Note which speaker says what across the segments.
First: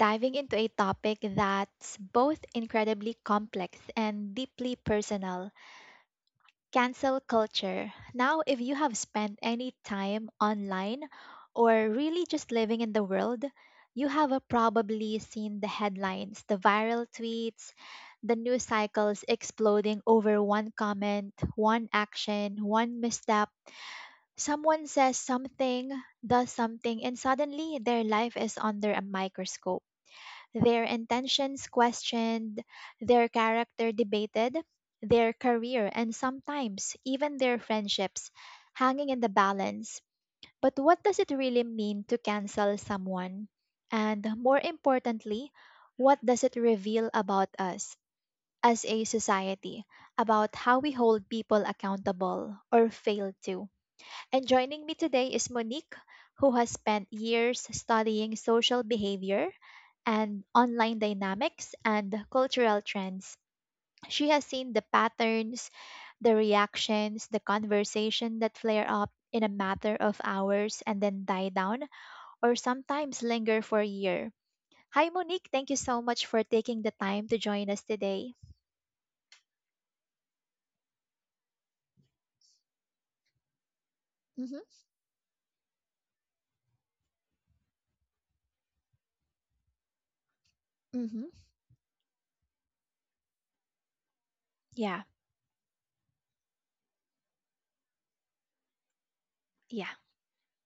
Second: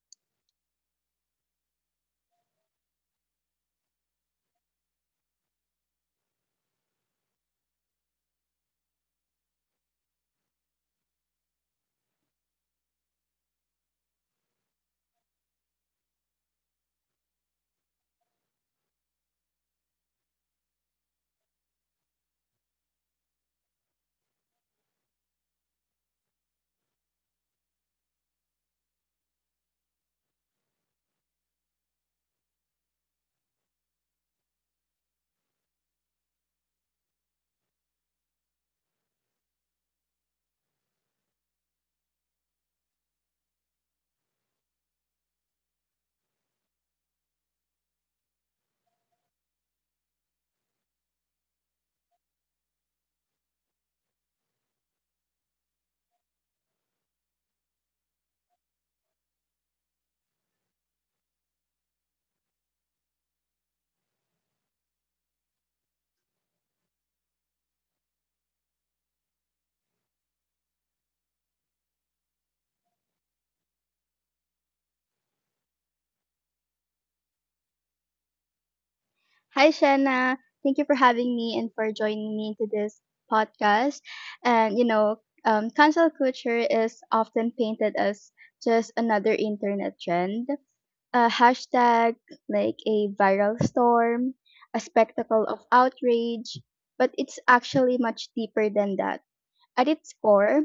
Speaker 1: diving into a topic that's both incredibly complex and deeply personal: cancel culture. Now, if you have spent any time online or really just living in the world, you have probably seen the headlines, the viral tweets, the news cycles exploding over one comment, one action, one misstep. Someone says something, does something, and suddenly their life is under a microscope. Their intentions questioned, their character debated, their career, and sometimes even their friendships hanging in the balance. But what does it really mean to cancel someone? And more importantly, what does it reveal about us as a society, about how we hold people accountable or fail to? And joining me today is Monique, who has spent years studying social behavior and online dynamics and cultural trends. She has seen the patterns, the reactions, the conversation that flare up in a matter of hours and then die down or sometimes linger for a year. Hi, Monique. Thank you so much for taking the time to join us today.
Speaker 2: Hi, Shanna. Thank you for having me and for joining me into this podcast.
Speaker 1: Mm-hmm.
Speaker 2: And you know, Cancel culture is often painted as just another internet trend, a
Speaker 1: Mm-hmm.
Speaker 2: hashtag, like a viral storm, a
Speaker 1: Yeah.
Speaker 2: spectacle of outrage. But it's actually much deeper than that. At
Speaker 1: Yeah.
Speaker 2: its core,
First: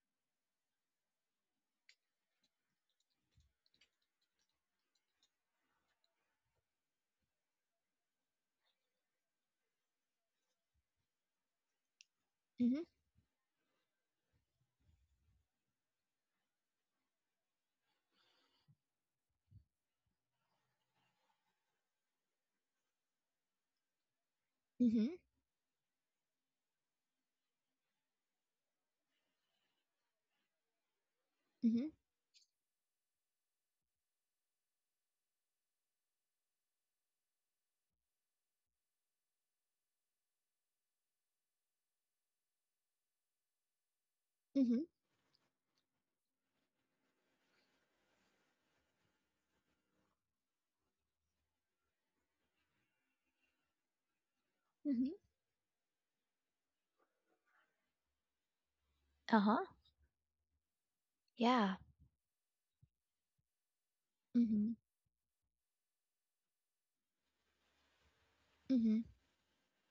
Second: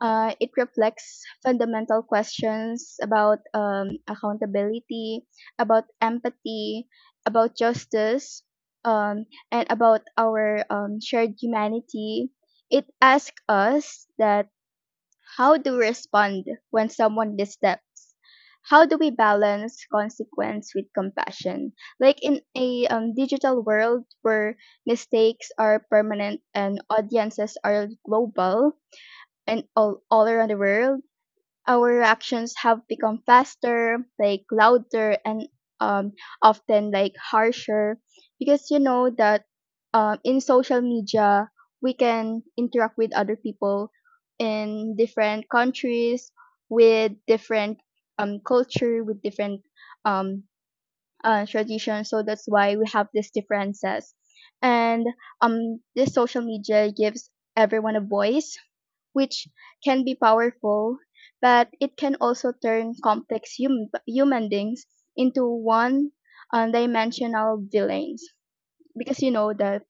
Speaker 2: it reflects fundamental questions about accountability, about empathy, about justice, um, and about our shared humanity.
Speaker 1: Mm-hmm.
Speaker 2: It asks us that how do we respond when someone dissteps? How do we balance consequence with compassion? Like in a digital world where
Speaker 1: Mm-hmm.
Speaker 2: mistakes are permanent and audiences are global, and all around the world,
Speaker 1: Mm-hmm.
Speaker 2: our reactions have become faster, like louder, and um, often like harsher. Because you know that in social media, we can interact with other people
Speaker 1: Mm-hmm.
Speaker 2: in different countries, with different culture, with different um, tradition. So that's why we have these differences. And
Speaker 1: Mm-hmm.
Speaker 2: This social media gives everyone a voice, which
Speaker 1: Uh-huh.
Speaker 2: can be powerful, but
Speaker 1: Yeah.
Speaker 2: it can also turn complex human
Speaker 1: Mm-hmm.
Speaker 2: beings into one dimensional villains. Because you know that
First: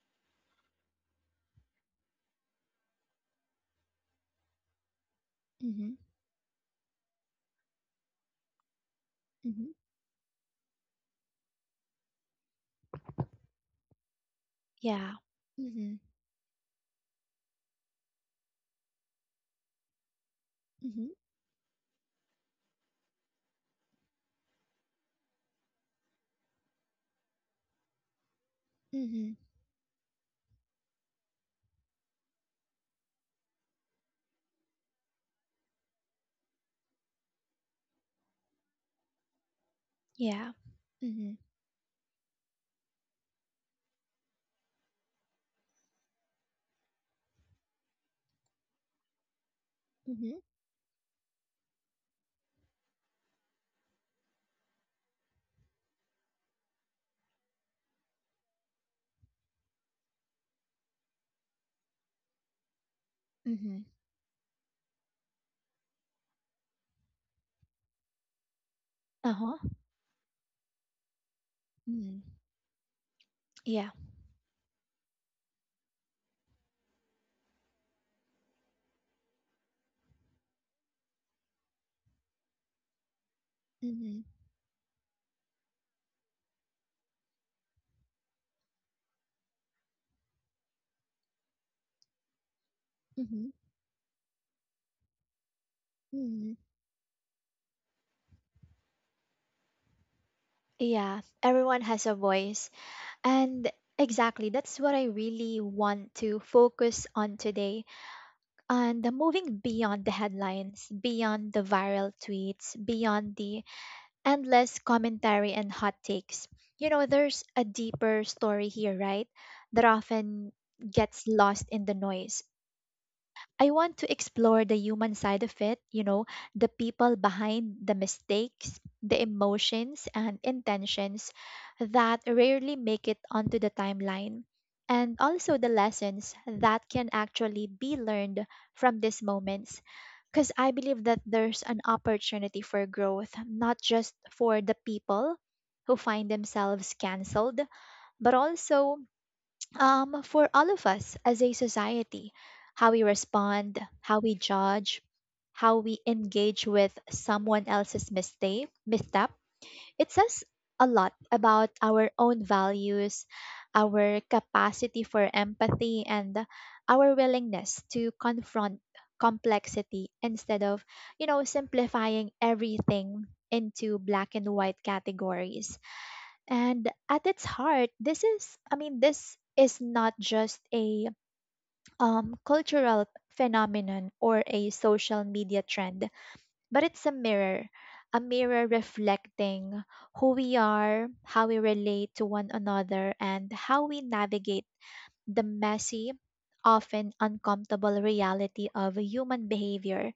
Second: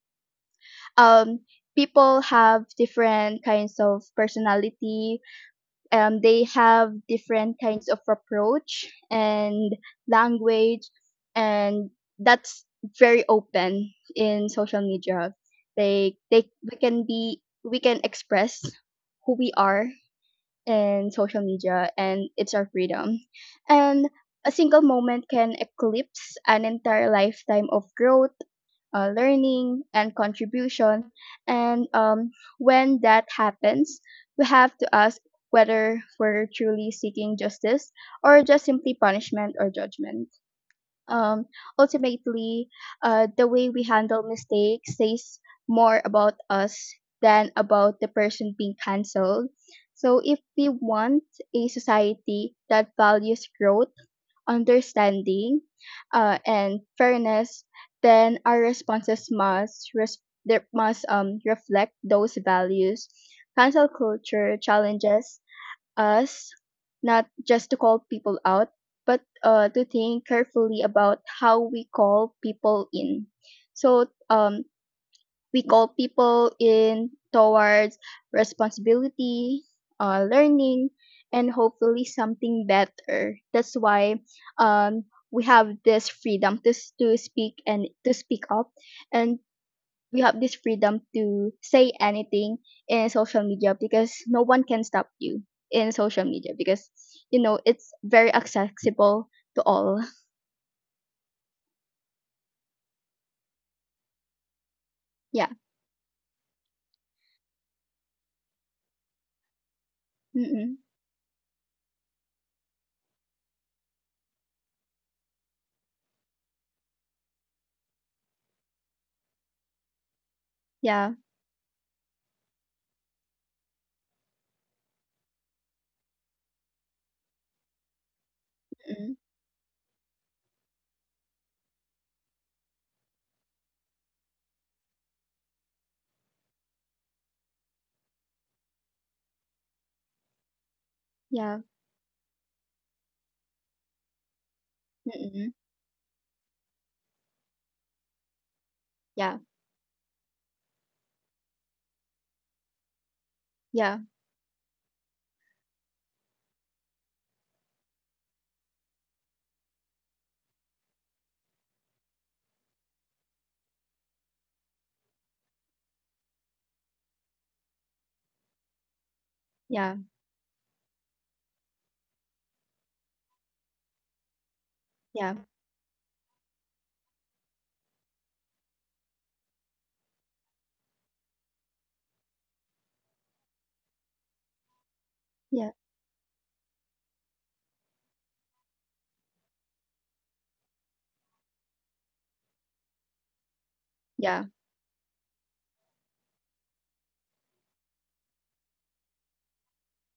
Speaker 2: um, people have different kinds of personality,
Speaker 1: Mhm,
Speaker 2: they have different kinds of approach and
Speaker 1: mhm.
Speaker 2: language, and that's very open in social
Speaker 1: Yeah.
Speaker 2: media.
Speaker 1: Mhm,
Speaker 2: They they we can be, we can express who we are
Speaker 1: mhm,
Speaker 2: in social media, and it's our freedom. And a single moment can eclipse an entire lifetime of growth,
Speaker 1: mhm.
Speaker 2: learning, and contribution. And When that happens, we have to ask whether we're truly seeking justice or just simply punishment or judgment.
Speaker 1: Yeah. Mhm,
Speaker 2: Um, Ultimately, the way we handle mistakes says more about us than about the person being cancelled. So,
Speaker 1: mhm,
Speaker 2: if we want a society that values growth, understanding, and fairness, then our responses must res- there must reflect those values.
Speaker 1: mhm.
Speaker 2: Cancel culture challenges us not just to call people out, but
Speaker 1: Uh-huh.
Speaker 2: to think carefully about how we
Speaker 1: Mm.
Speaker 2: call people in.
Speaker 1: Yeah.
Speaker 2: So we call people in towards responsibility, learning, and hopefully something better. That's why
Speaker 1: Mhm,
Speaker 2: um, we have this freedom to to speak and to speak up, and we have this freedom to say anything in social
Speaker 1: mhm,
Speaker 2: media because no one can stop you in social media,
Speaker 1: mhm.
Speaker 2: because you know it's very accessible to all.
Speaker 1: Yeah, everyone has a voice. And exactly, that's what I
Speaker 2: Yeah.
Speaker 1: really want to focus on today. And the moving beyond the
Speaker 2: Mm-mm.
Speaker 1: headlines, beyond the viral tweets, beyond the endless commentary and hot takes. You know, there's a deeper story here, right? That often
Speaker 2: Yeah.
Speaker 1: gets lost in the noise. I want to explore the human side of it, you know, the people behind the mistakes,
Speaker 2: Mm-mm.
Speaker 1: the emotions and intentions that rarely make it onto the timeline, and also the lessons that can actually be learned from these moments. Because I believe that
Speaker 2: Yeah.
Speaker 1: there's an opportunity for growth, not just for the people
Speaker 2: Mm-mm.
Speaker 1: who find themselves cancelled, but also
Speaker 2: Yeah.
Speaker 1: for all of us as a society. How we respond,
Speaker 2: Yeah.
Speaker 1: how we judge, how we engage with someone else's mistake, misstep, it says a lot about our own values, our capacity for empathy, and our willingness to confront
Speaker 2: Yeah.
Speaker 1: complexity instead of, you know, simplifying everything into black and white
Speaker 2: Yeah.
Speaker 1: categories. And at its heart, this is, I mean, this is not just a cultural phenomenon or a social media
Speaker 2: Yeah,
Speaker 1: trend, but it's a mirror reflecting who we are, how we relate to one another, and how we
Speaker 2: yeah,
Speaker 1: navigate the messy, often uncomfortable reality of human behavior.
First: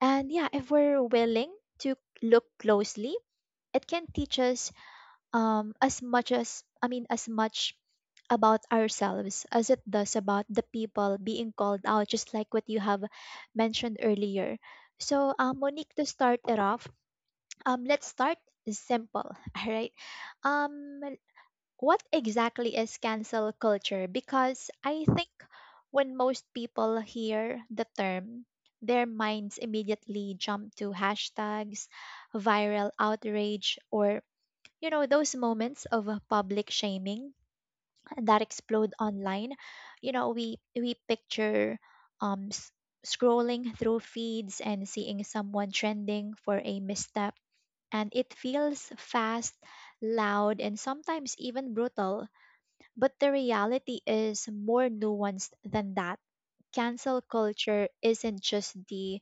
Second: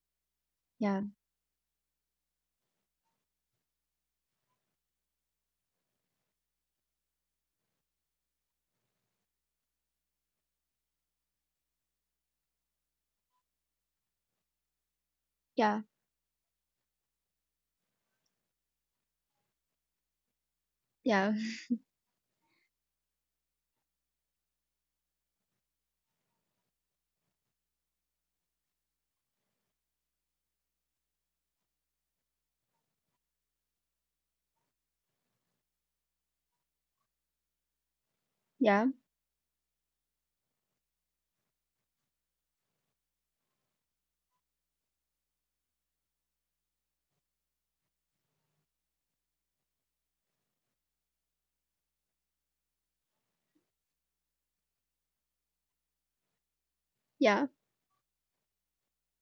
Speaker 1: And yeah, if
Speaker 2: yeah,
Speaker 1: we're willing to look closely, it can teach us as much about ourselves as it does about the people being called out, just like what you have mentioned earlier. So,
Speaker 2: yeah,
Speaker 1: Monique, to start it off, let's start simple, all right? Um what exactly is cancel culture? Because I think when most people hear the term, their minds immediately jump to hashtags, viral outrage, or you know those moments of public shaming that
Speaker 2: yeah, yeah,
Speaker 1: explode online. You know, we picture um s- scrolling through feeds and seeing someone trending for a misstep, and it feels fast, loud, and sometimes even brutal. But the reality is more nuanced than that. Cancel
Speaker 2: yeah,
Speaker 1: culture isn't just the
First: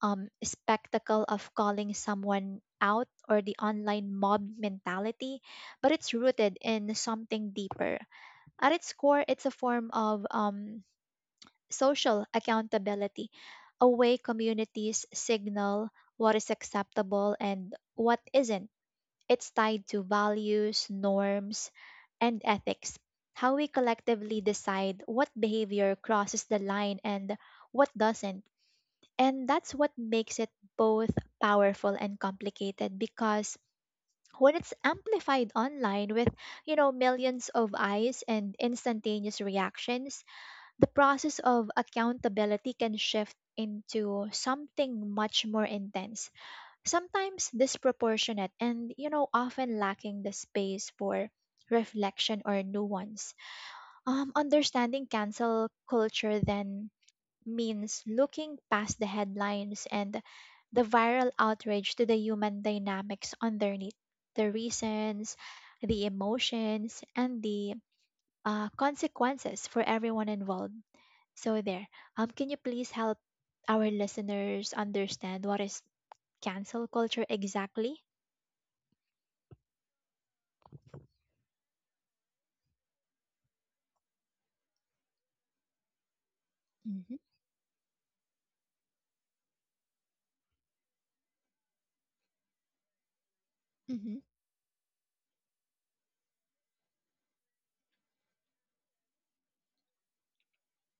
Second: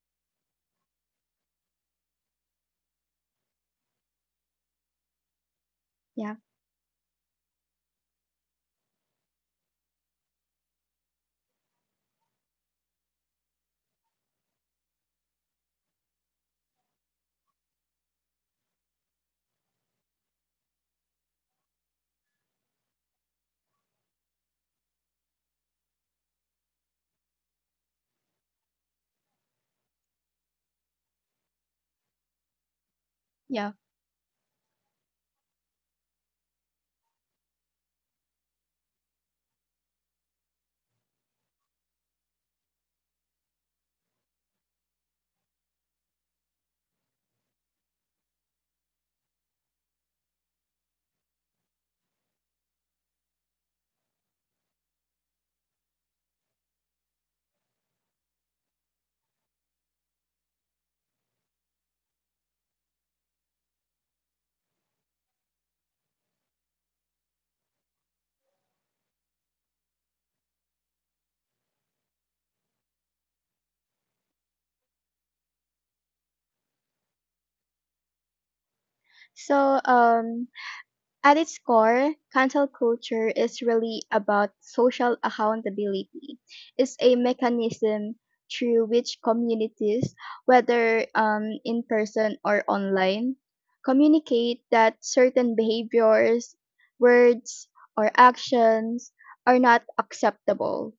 Speaker 1: spectacle of calling someone out or the online mob mentality, but it's
Speaker 2: yeah,
Speaker 1: rooted in something deeper. At its core, it's a form of social accountability, a way communities signal what is acceptable and what isn't. It's tied to values, norms, and ethics. How we collectively decide what behavior crosses the line and what doesn't, and that's what makes it both powerful and complicated. Because
Speaker 2: yeah.
Speaker 1: when it's amplified online with, you know, millions of eyes and instantaneous reactions, the process of accountability can shift into something much more intense, sometimes disproportionate and, you know, often lacking the space for reflection or nuance. Understanding cancel culture then means looking past the headlines and the viral outrage to the human dynamics underneath: the reasons, the emotions, and the consequences for everyone involved. So, there, can you please help our listeners understand what is cancel culture exactly?
Speaker 2: So, at its core, cancel culture is really about social accountability. It's
Speaker 1: Mm-hmm.
Speaker 2: a mechanism through which communities, whether in person or online,
Speaker 1: Mm-hmm.
Speaker 2: communicate that certain behaviors, words, or actions are not acceptable.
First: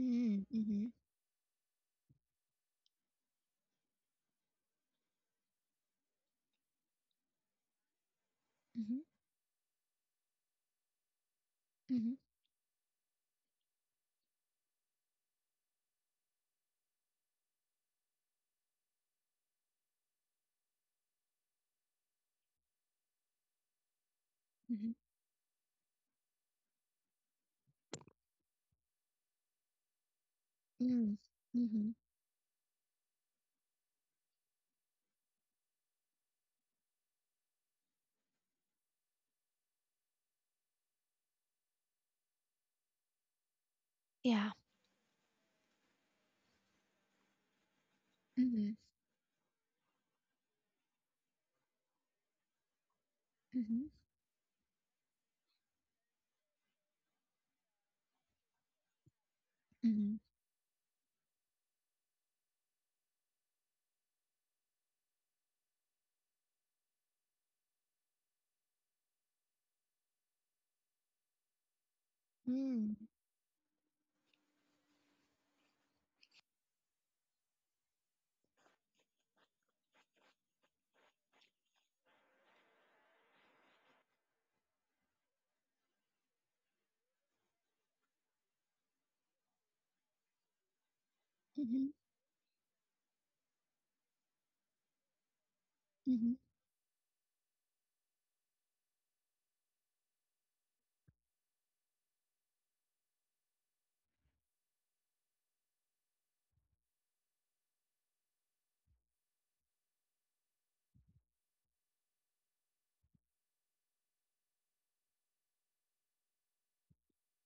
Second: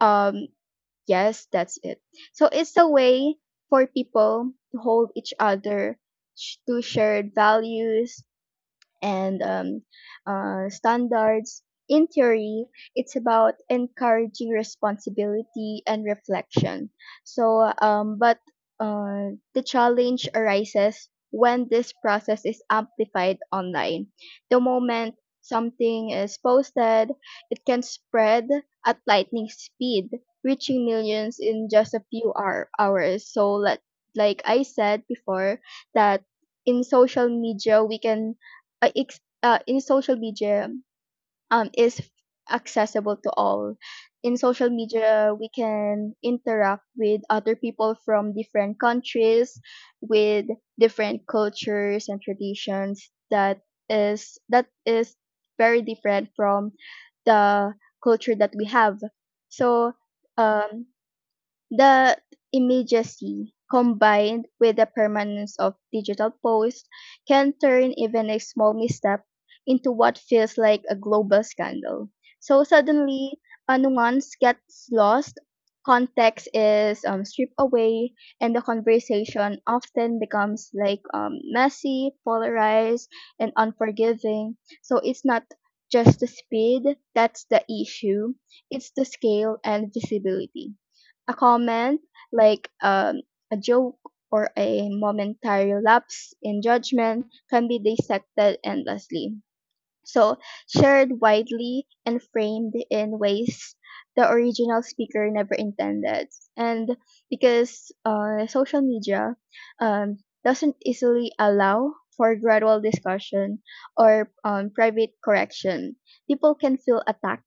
Speaker 2: Um, Yes, that's it. So it's a way for people to hold each other to shared values,
Speaker 1: Mm-hmm.
Speaker 2: and standards. In
Speaker 1: Mm-hmm.
Speaker 2: theory, it's about encouraging responsibility and reflection. But the challenge arises when this process is amplified online. The
Speaker 1: Mm-hmm.
Speaker 2: moment something is posted, it can spread at lightning speed, reaching
Speaker 1: Mm-hmm.
Speaker 2: millions in
Speaker 1: Mm-hmm.
Speaker 2: just a few hours. Like I said before, that in social media we can in social media is accessible to all. In
Speaker 1: Yeah.
Speaker 2: social media, we can interact with other people from
Speaker 1: Mm-hmm.
Speaker 2: different countries, with different cultures and traditions that
Speaker 1: Mm-hmm.
Speaker 2: that is very different from the culture that we have. So
Speaker 1: Mm-hmm.
Speaker 2: um, the immediacy combined with the permanence of digital posts can turn even a small misstep into what feels like a global scandal. So
Speaker 1: Mm-hmm.
Speaker 2: suddenly, a nuance gets lost, context is stripped away, and the conversation often becomes like messy, polarized, and unforgiving. So it's not just the speed that's the issue, it's the scale and visibility. A
Speaker 1: Mm-hmm.
Speaker 2: comment, like a joke, or a momentary lapse in judgment can be dissected endlessly. So, shared widely and framed in ways the original speaker never intended. And because social media um, doesn't easily allow for gradual discussion or private correction, people can feel attacked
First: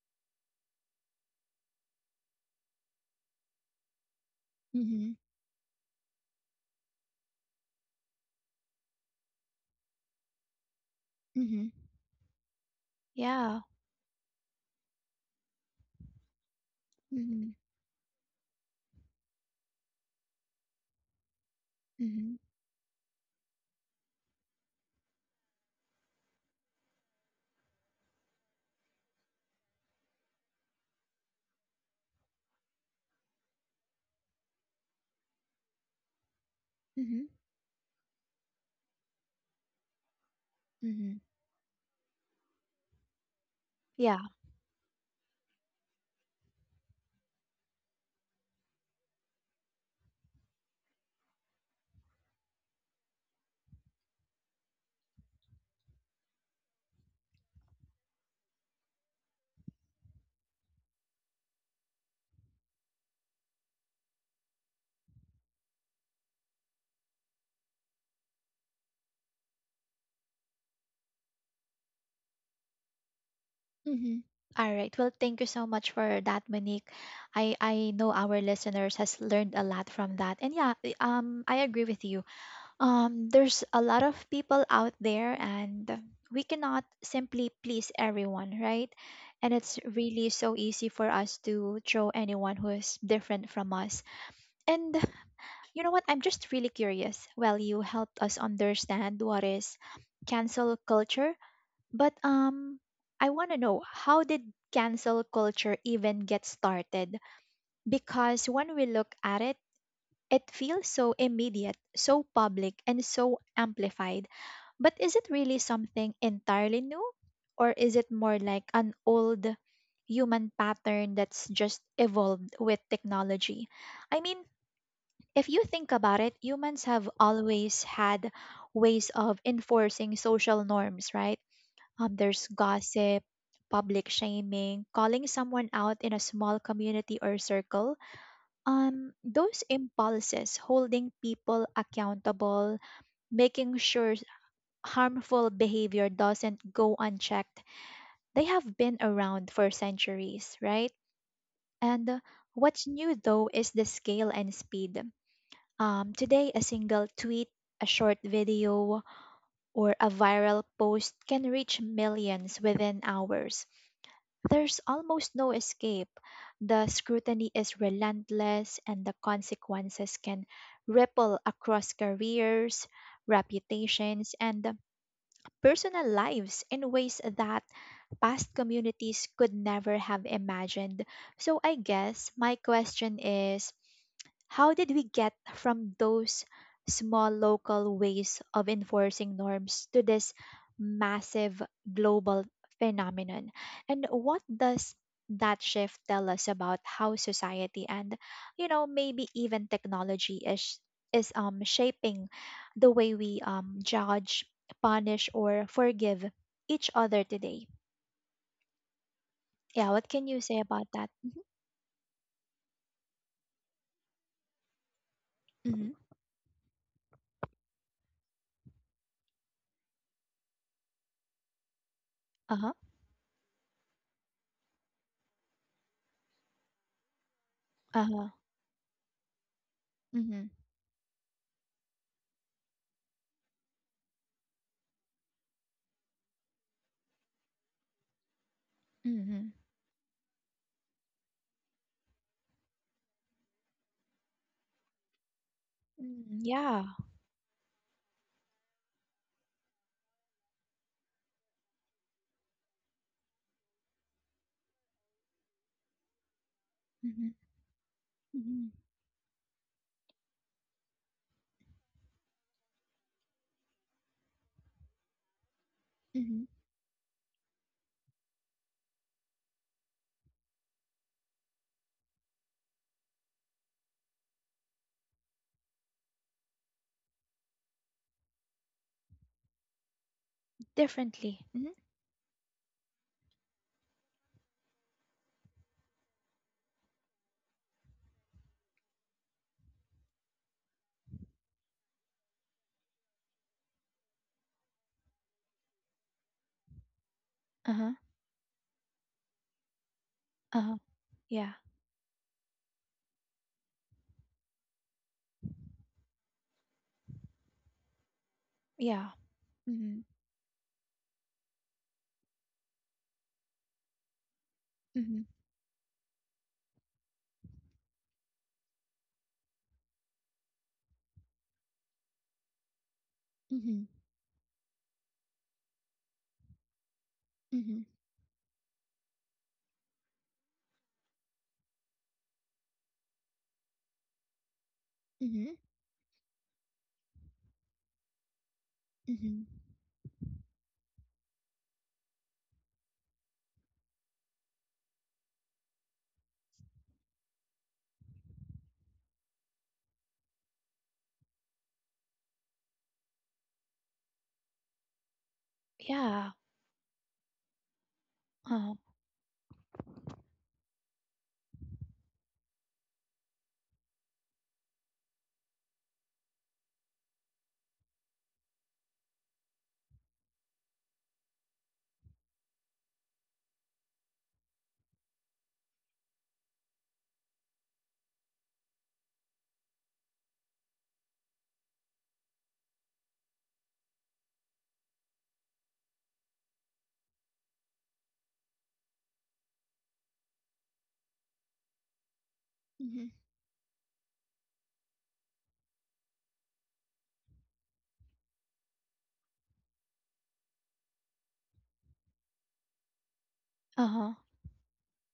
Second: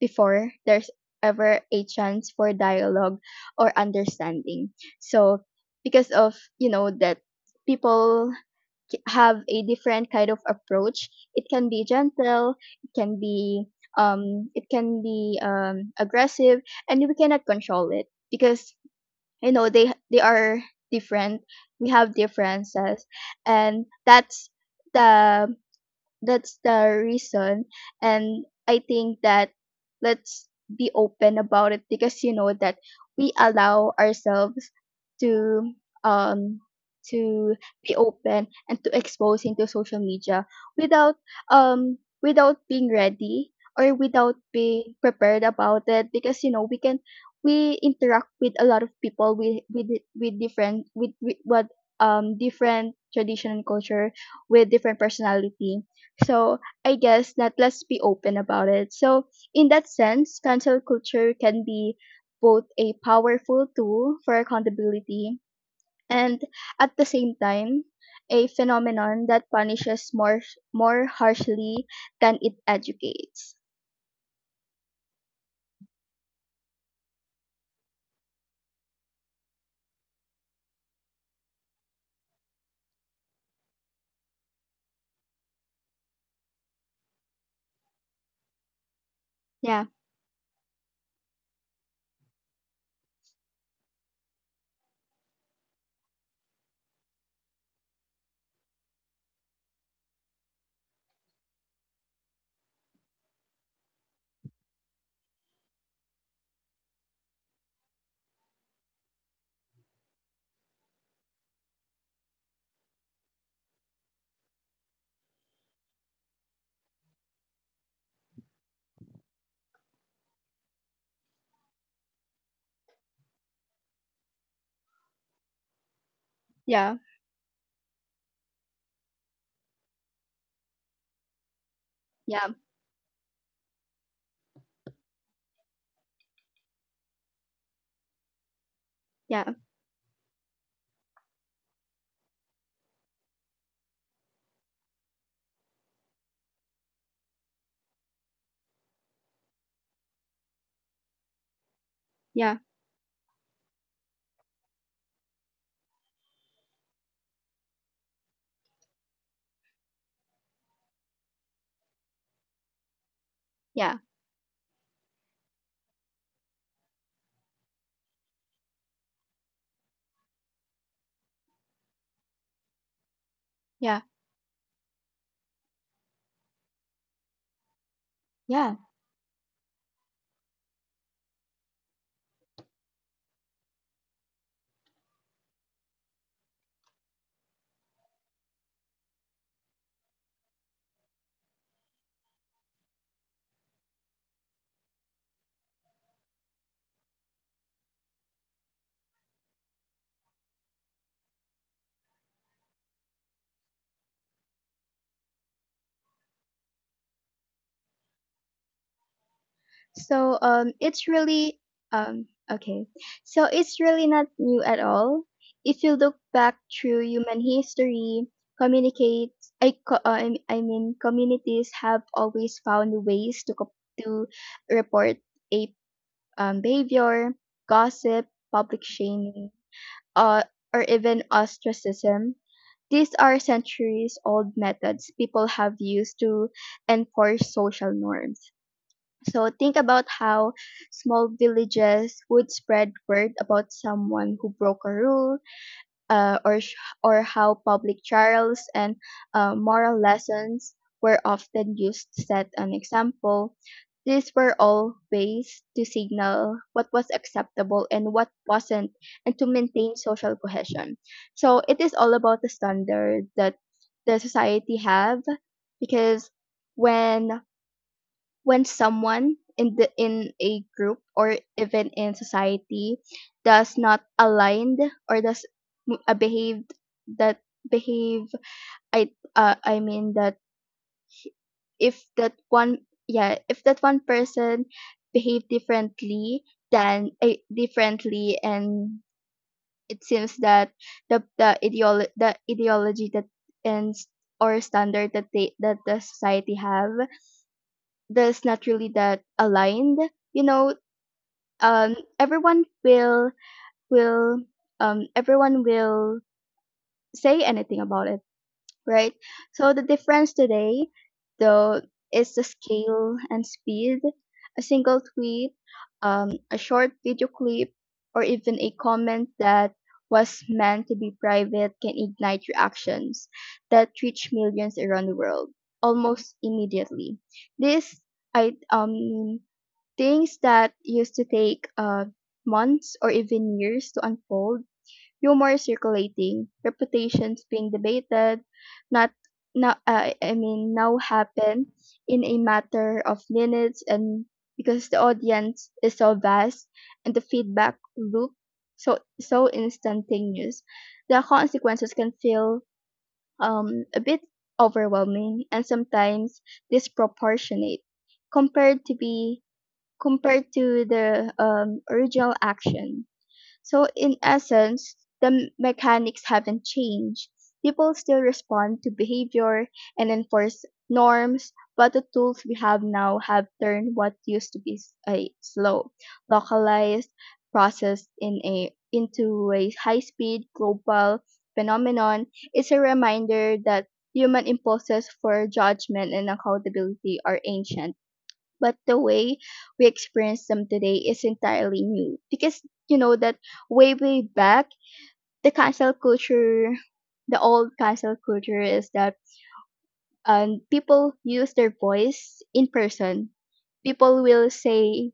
Speaker 2: before there's ever a chance for dialogue or understanding.
Speaker 1: Mm-hmm.
Speaker 2: So, because of, you know, that people have a different kind of approach, it can
Speaker 1: Mm-hmm.
Speaker 2: be gentle, it can
Speaker 1: Yeah.
Speaker 2: be, it can be aggressive, and we cannot
Speaker 1: Mm-hmm.
Speaker 2: control it because you know they are different, we have
Speaker 1: Mm-hmm.
Speaker 2: differences, and that's the the reason. And I think that let's be open about it, because you know that we allow ourselves to um
Speaker 1: Mm-hmm.
Speaker 2: to be open and to expose into social media without,
Speaker 1: Mm-hmm.
Speaker 2: um without being ready or
Speaker 1: Yeah.
Speaker 2: without being prepared about it, because you know we can, we interact with a lot of people with different with what different tradition and culture, with different personality. So I guess that let's be open about it. So in that sense, cancel culture can be both a powerful tool for accountability and at the same time a phenomenon that punishes more harshly than it educates.
Speaker 1: Mm-hmm. All right. Well, thank you so much for that, Monique. I know our listeners has learned a lot from that, and yeah, I agree with you. There's a lot of people out there, and we cannot simply please everyone, right? And it's
Speaker 2: Yeah,
Speaker 1: really so easy for us to throw anyone who is different from us. And you know what? I'm just really curious. Well, you helped us understand what is cancel culture, but I want to know, how did cancel culture even get started? Because when we look at it, it feels so immediate, so public, and so amplified. But is it really something entirely new? Or is it more like an old human pattern that's just evolved with technology? I mean, if you think about it, humans
Speaker 2: yeah,
Speaker 1: have always had ways of enforcing social norms, right? There's
Speaker 2: yeah,
Speaker 1: gossip, public shaming, calling someone out in a small community or circle.
Speaker 2: yeah,
Speaker 1: Those impulses, holding people accountable, making sure harmful behavior doesn't go unchecked, they have been around for centuries, right? And
Speaker 2: yeah,
Speaker 1: What's new though is the scale and speed. Today, a single tweet, a short video, or a viral post can reach millions within hours.
Speaker 2: yeah,
Speaker 1: There's almost no escape. The scrutiny is relentless, and the consequences can ripple across careers,
Speaker 2: yeah,
Speaker 1: reputations, and personal lives in ways that past
Speaker 2: yeah.
Speaker 1: communities could never have imagined. So I guess my question is, how did we get from those small local ways of enforcing norms to this massive global phenomenon? And what does that shift tell us about how society, and you know maybe even technology, is shaping the way we judge, punish, or forgive each other today? Yeah, what can
Speaker 2: So
Speaker 1: you say about that?
Speaker 2: it's
Speaker 1: Mm-hmm.
Speaker 2: really okay. So it's really not new at all. If
Speaker 1: Mm-hmm.
Speaker 2: you look back through human history, communicate. I, co- I m- I mean, communities have always
Speaker 1: Uh-huh.
Speaker 2: found ways to report a behavior, gossip,
Speaker 1: Uh-huh.
Speaker 2: public shaming, uh,
Speaker 1: Mm-hmm.
Speaker 2: or even ostracism. These are centuries old methods people have used to enforce social norms.
Speaker 1: Mm-hmm.
Speaker 2: So think about how small villages would spread word about someone who broke a rule,
Speaker 1: Mm, yeah.
Speaker 2: or how public trials and moral lessons were often used to set an example. These were all ways to signal what was
Speaker 1: Mm-hmm.
Speaker 2: acceptable and what
Speaker 1: Mm-hmm.
Speaker 2: wasn't, and to maintain social cohesion. So it is all about the standard that the society have, because
Speaker 1: Mm-hmm.
Speaker 2: when when someone in the, in a group or even in society does not align or does m- behave that behave I mean that
Speaker 1: Differently. Mm-hmm.
Speaker 2: if that one yeah if that one person behave differently than a differently and it seems that the ideology that and s- or standard that the society have,
Speaker 1: Uh-huh.
Speaker 2: that's not really that aligned, you
Speaker 1: Uh-huh.
Speaker 2: know,
Speaker 1: Yeah.
Speaker 2: um everyone will will everyone will say anything about it,
Speaker 1: Yeah.
Speaker 2: right? So the
Speaker 1: Mm-hmm.
Speaker 2: difference today though is the scale and speed. A single
Speaker 1: Mm-hmm.
Speaker 2: tweet, a short video clip, or even a comment that was meant to be private can ignite reactions
Speaker 1: Mm-hmm.
Speaker 2: that reach millions around the world almost immediately.
Speaker 1: Mm-hmm.
Speaker 2: This I Things that used to take months or even years to unfold,
Speaker 1: Mm-hmm.
Speaker 2: rumors circulating, reputations being debated, not
Speaker 1: Mm-hmm.
Speaker 2: now I mean now happen in a matter of minutes. And because the audience is so vast and the feedback loop so instantaneous, the consequences can feel a bit overwhelming and
Speaker 1: Yeah.
Speaker 2: sometimes disproportionate
Speaker 1: Uh-huh.
Speaker 2: compared to be compared to the original action. So, in essence, the mechanics haven't changed. People still respond to behavior and enforce norms, but the tools we have now have turned what used to be a slow, localized process into a high speed global phenomenon. It's a reminder that human impulses for judgment and accountability are ancient, but the way we experience them today is entirely new, because you
Speaker 1: Mm-hmm.
Speaker 2: know that way way back the cancel culture, the old cancel culture, is that people use their voice in person,
Speaker 1: Uh-huh.
Speaker 2: people will say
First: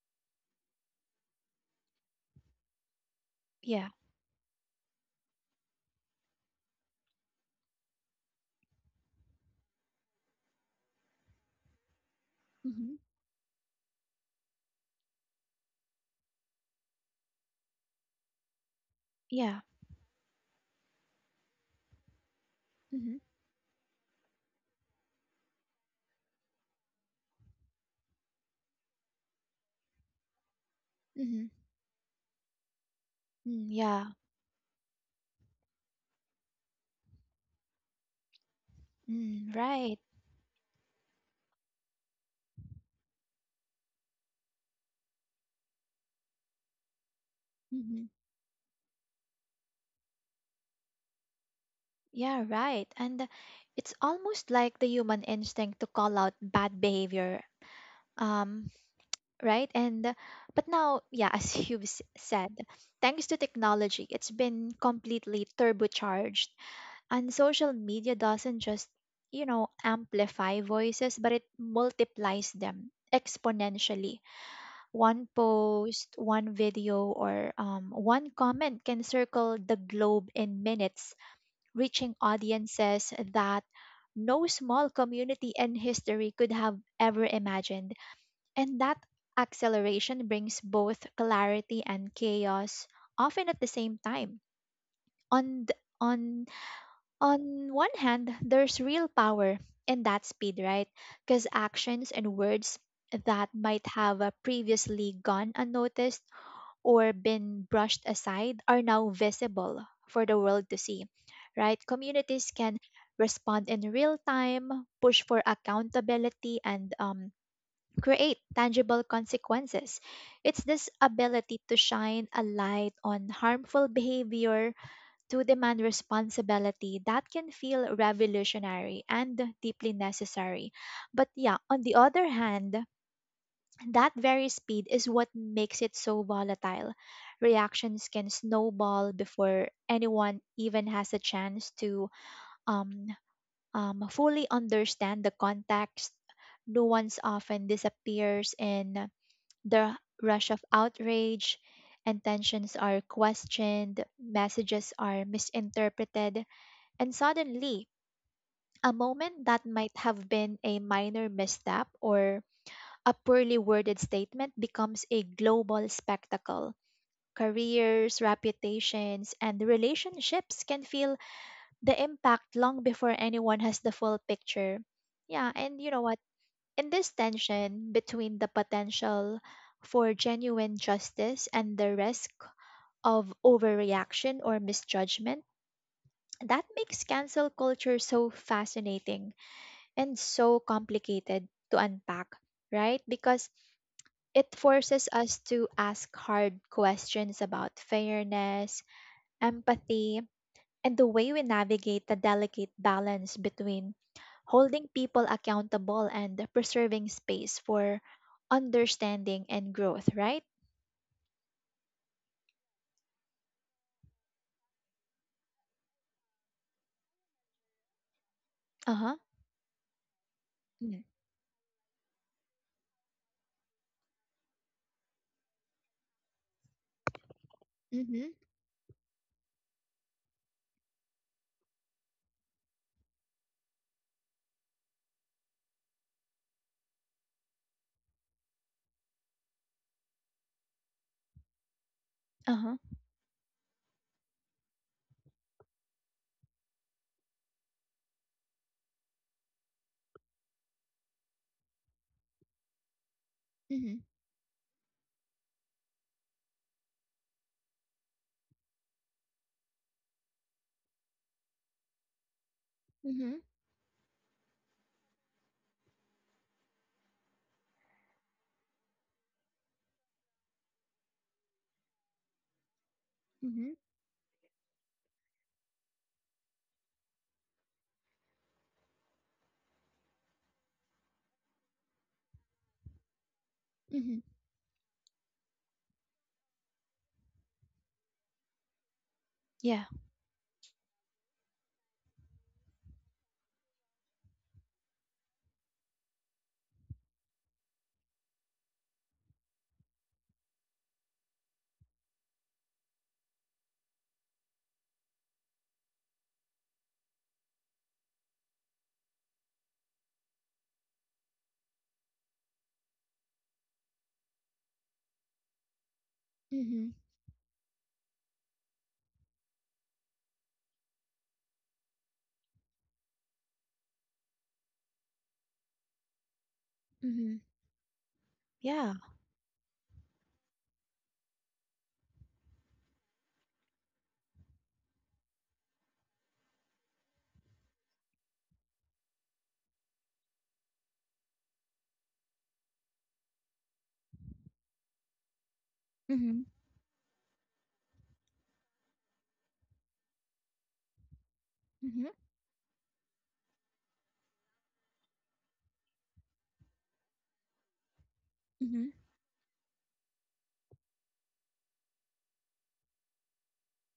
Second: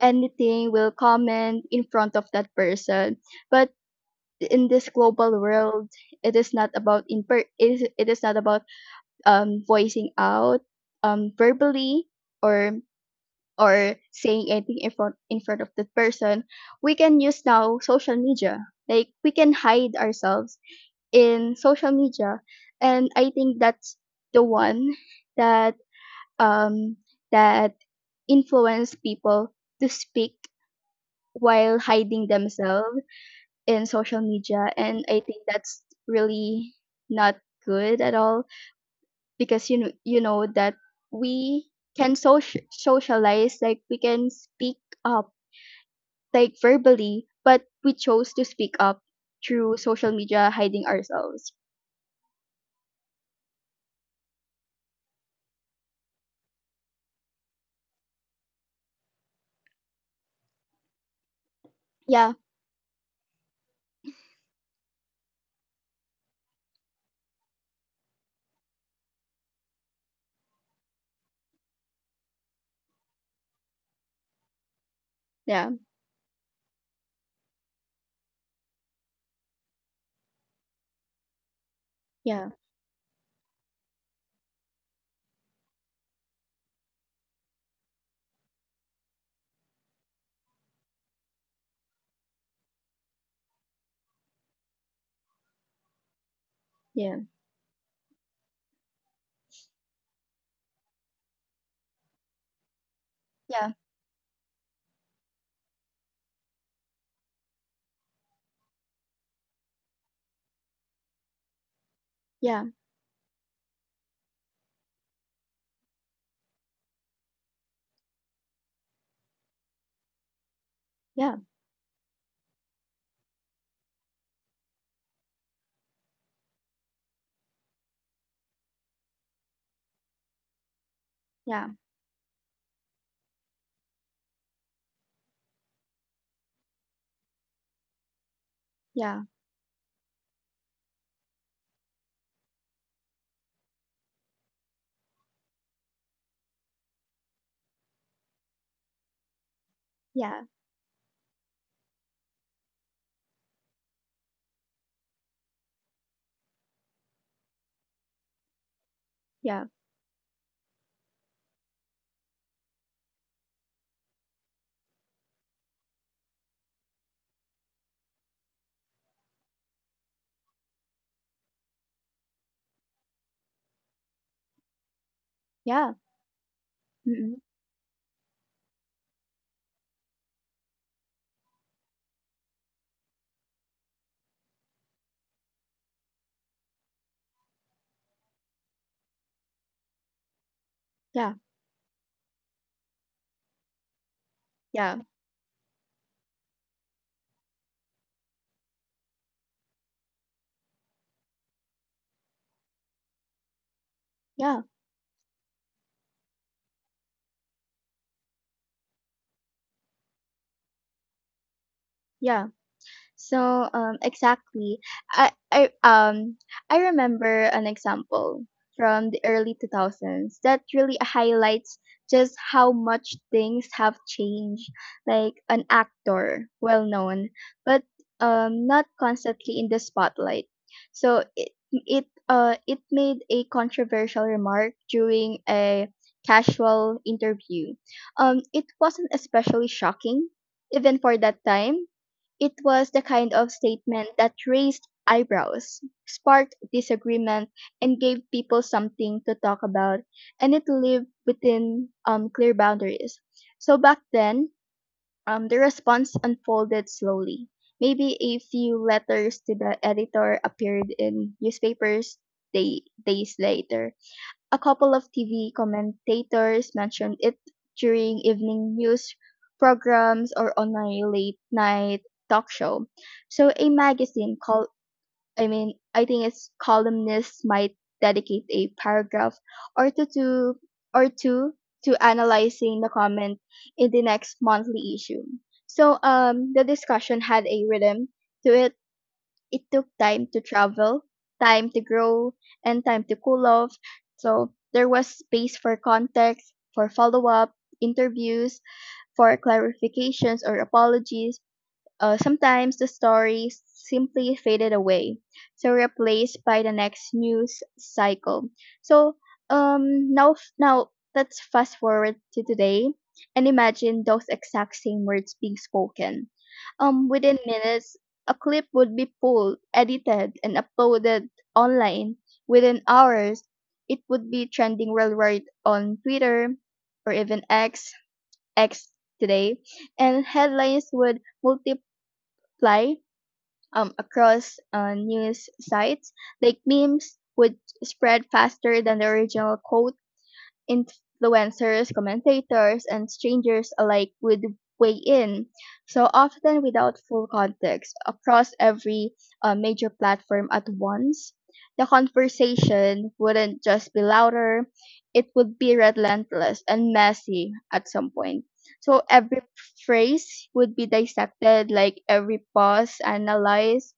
Speaker 2: anything, will comment in front of that person. But
Speaker 1: Yeah.
Speaker 2: in this global world, it is not about in per- it is not about voicing out, verbally, or
Speaker 1: Mm-hmm.
Speaker 2: or saying anything in front of the person. We can use now social media, like we can
Speaker 1: Yeah.
Speaker 2: hide ourselves in social media. And
Speaker 1: Mm-hmm.
Speaker 2: I think that's the one that um that influence people to speak
Speaker 1: Mm-hmm.
Speaker 2: while hiding themselves
Speaker 1: Mm,
Speaker 2: in
Speaker 1: yeah.
Speaker 2: social media. And I think that's really not good at all,
Speaker 1: Mm,
Speaker 2: because you know,
Speaker 1: right.
Speaker 2: you know that we can, socialize, like we can speak up, like verbally, but we
Speaker 1: Mm-hmm.
Speaker 2: chose to speak up through social media, hiding ourselves.
Speaker 1: Yeah, right. And it's almost like the human instinct to call out bad behavior. Um, right? And but now, yeah, as
Speaker 2: Yeah,
Speaker 1: said, thanks to technology, it's been completely turbocharged. And social media doesn't just, you know, amplify voices, but it multiplies them exponentially. One
Speaker 2: yeah,
Speaker 1: post, one video, or one comment can circle the globe in minutes, reaching
Speaker 2: yeah,
Speaker 1: audiences that no small community in history could have ever imagined. And that acceleration brings both clarity and chaos, often at the same time. On th- on
Speaker 2: yeah,
Speaker 1: on one hand, there's real power in that speed, right? Because actions and words that
Speaker 2: yeah,
Speaker 1: might have previously gone unnoticed or been brushed aside are now visible for the world to see, right? Communities
Speaker 2: yeah,
Speaker 1: can respond in real time, push for accountability, and create tangible consequences. It's this
Speaker 2: yeah,
Speaker 1: ability to shine a light on harmful behavior, to demand responsibility, that can feel revolutionary and deeply necessary. But yeah,
Speaker 2: yeah,
Speaker 1: on the other hand, that very speed is what makes it so volatile. Reactions can snowball
Speaker 2: yeah,
Speaker 1: before anyone even has a chance to um, fully understand the context. Nuance often disappears in the
Speaker 2: yeah,
Speaker 1: rush of outrage. Intentions are questioned, messages are misinterpreted, and suddenly, a moment
Speaker 2: yeah,
Speaker 1: that might have been a minor misstep or a poorly worded statement becomes a global spectacle. Careers, reputations, and relationships can feel the impact long before anyone has the full picture. Yeah, and
Speaker 2: yeah,
Speaker 1: you know what? In this
Speaker 2: mm-mm,
Speaker 1: tension between the potential for genuine justice and the risk of overreaction or misjudgment, that makes cancel culture so fascinating and so
Speaker 2: yeah,
Speaker 1: complicated to unpack, right? Because it
Speaker 2: yeah,
Speaker 1: forces us to ask hard questions about fairness, empathy, and the way we navigate the delicate balance between
Speaker 2: yeah,
Speaker 1: holding people accountable and preserving space for understanding and growth, right?
Speaker 2: yeah. So, exactly. I, I, um, I remember an example
Speaker 1: Uh
Speaker 2: from
Speaker 1: huh.
Speaker 2: the early 2000s that really highlights just how much things have changed. Like an actor, well known, but
Speaker 1: Mm-hmm.
Speaker 2: not constantly in the spotlight. So it made a controversial remark during a casual interview. It wasn't especially shocking, even for that time. It
Speaker 1: Uh huh.
Speaker 2: was the kind of statement that raised eyebrows, sparked disagreement, and gave people something to talk about, and it lived within clear boundaries. So back
Speaker 1: Mm-hmm.
Speaker 2: then, the response unfolded slowly. Maybe a few letters to the editor appeared in newspapers days
Speaker 1: Mm-hmm.
Speaker 2: later, a couple of TV commentators mentioned it during evening news programs or on my late night talk show. So a
Speaker 1: Mm-hmm.
Speaker 2: magazine called, I mean, I think its columnists might dedicate a paragraph or two to or two to analyzing the comment in the
Speaker 1: Mm-hmm.
Speaker 2: next monthly issue. So the discussion had a rhythm to it. It
Speaker 1: Yeah.
Speaker 2: took time to travel, time to grow, and time to cool off. So there was space for context, for follow up, interviews, for clarifications or apologies. Sometimes the story simply faded away, so replaced by the next news cycle. So now let's fast forward to today and imagine those exact same words being spoken.
Speaker 1: Mm-hmm.
Speaker 2: Within minutes, a clip would be pulled, edited, and uploaded online. Within hours, it would be trending worldwide on Twitter or
Speaker 1: Mm-hmm.
Speaker 2: even X
Speaker 1: Yeah.
Speaker 2: today, and headlines would multi fly across news sites, like memes would spread faster than the original quote. Influencers, commentators, and strangers alike would weigh in, so
Speaker 1: Mm-hmm.
Speaker 2: often without full context, across every major platform at once. The
Speaker 1: Mm-hmm.
Speaker 2: conversation wouldn't just be louder, it would be relentless and messy at some point.
Speaker 1: Mm-hmm.
Speaker 2: So every phrase would be dissected, like every pause analyzed.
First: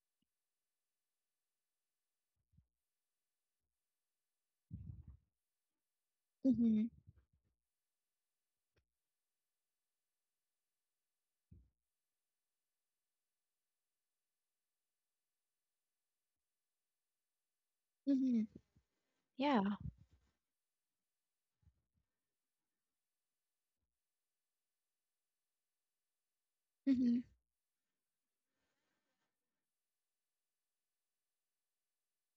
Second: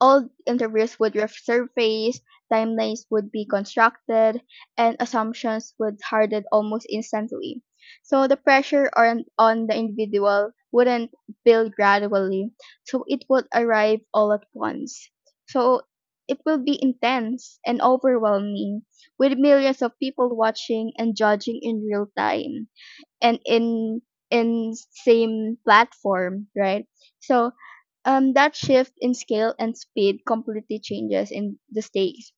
Speaker 2: Old interviews would resurface, timelines would be constructed, and assumptions would harden almost
Speaker 1: Mm-hmm.
Speaker 2: instantly. So the pressure on the individual wouldn't build gradually, so it would arrive all at once. So it will be intense and
Speaker 1: Mm-hmm.
Speaker 2: overwhelming, with
Speaker 1: Yeah.
Speaker 2: millions of people watching and judging in real time and in same platform, right?
Speaker 1: Mm-hmm.
Speaker 2: So that shift in scale and speed completely changes in the stakes.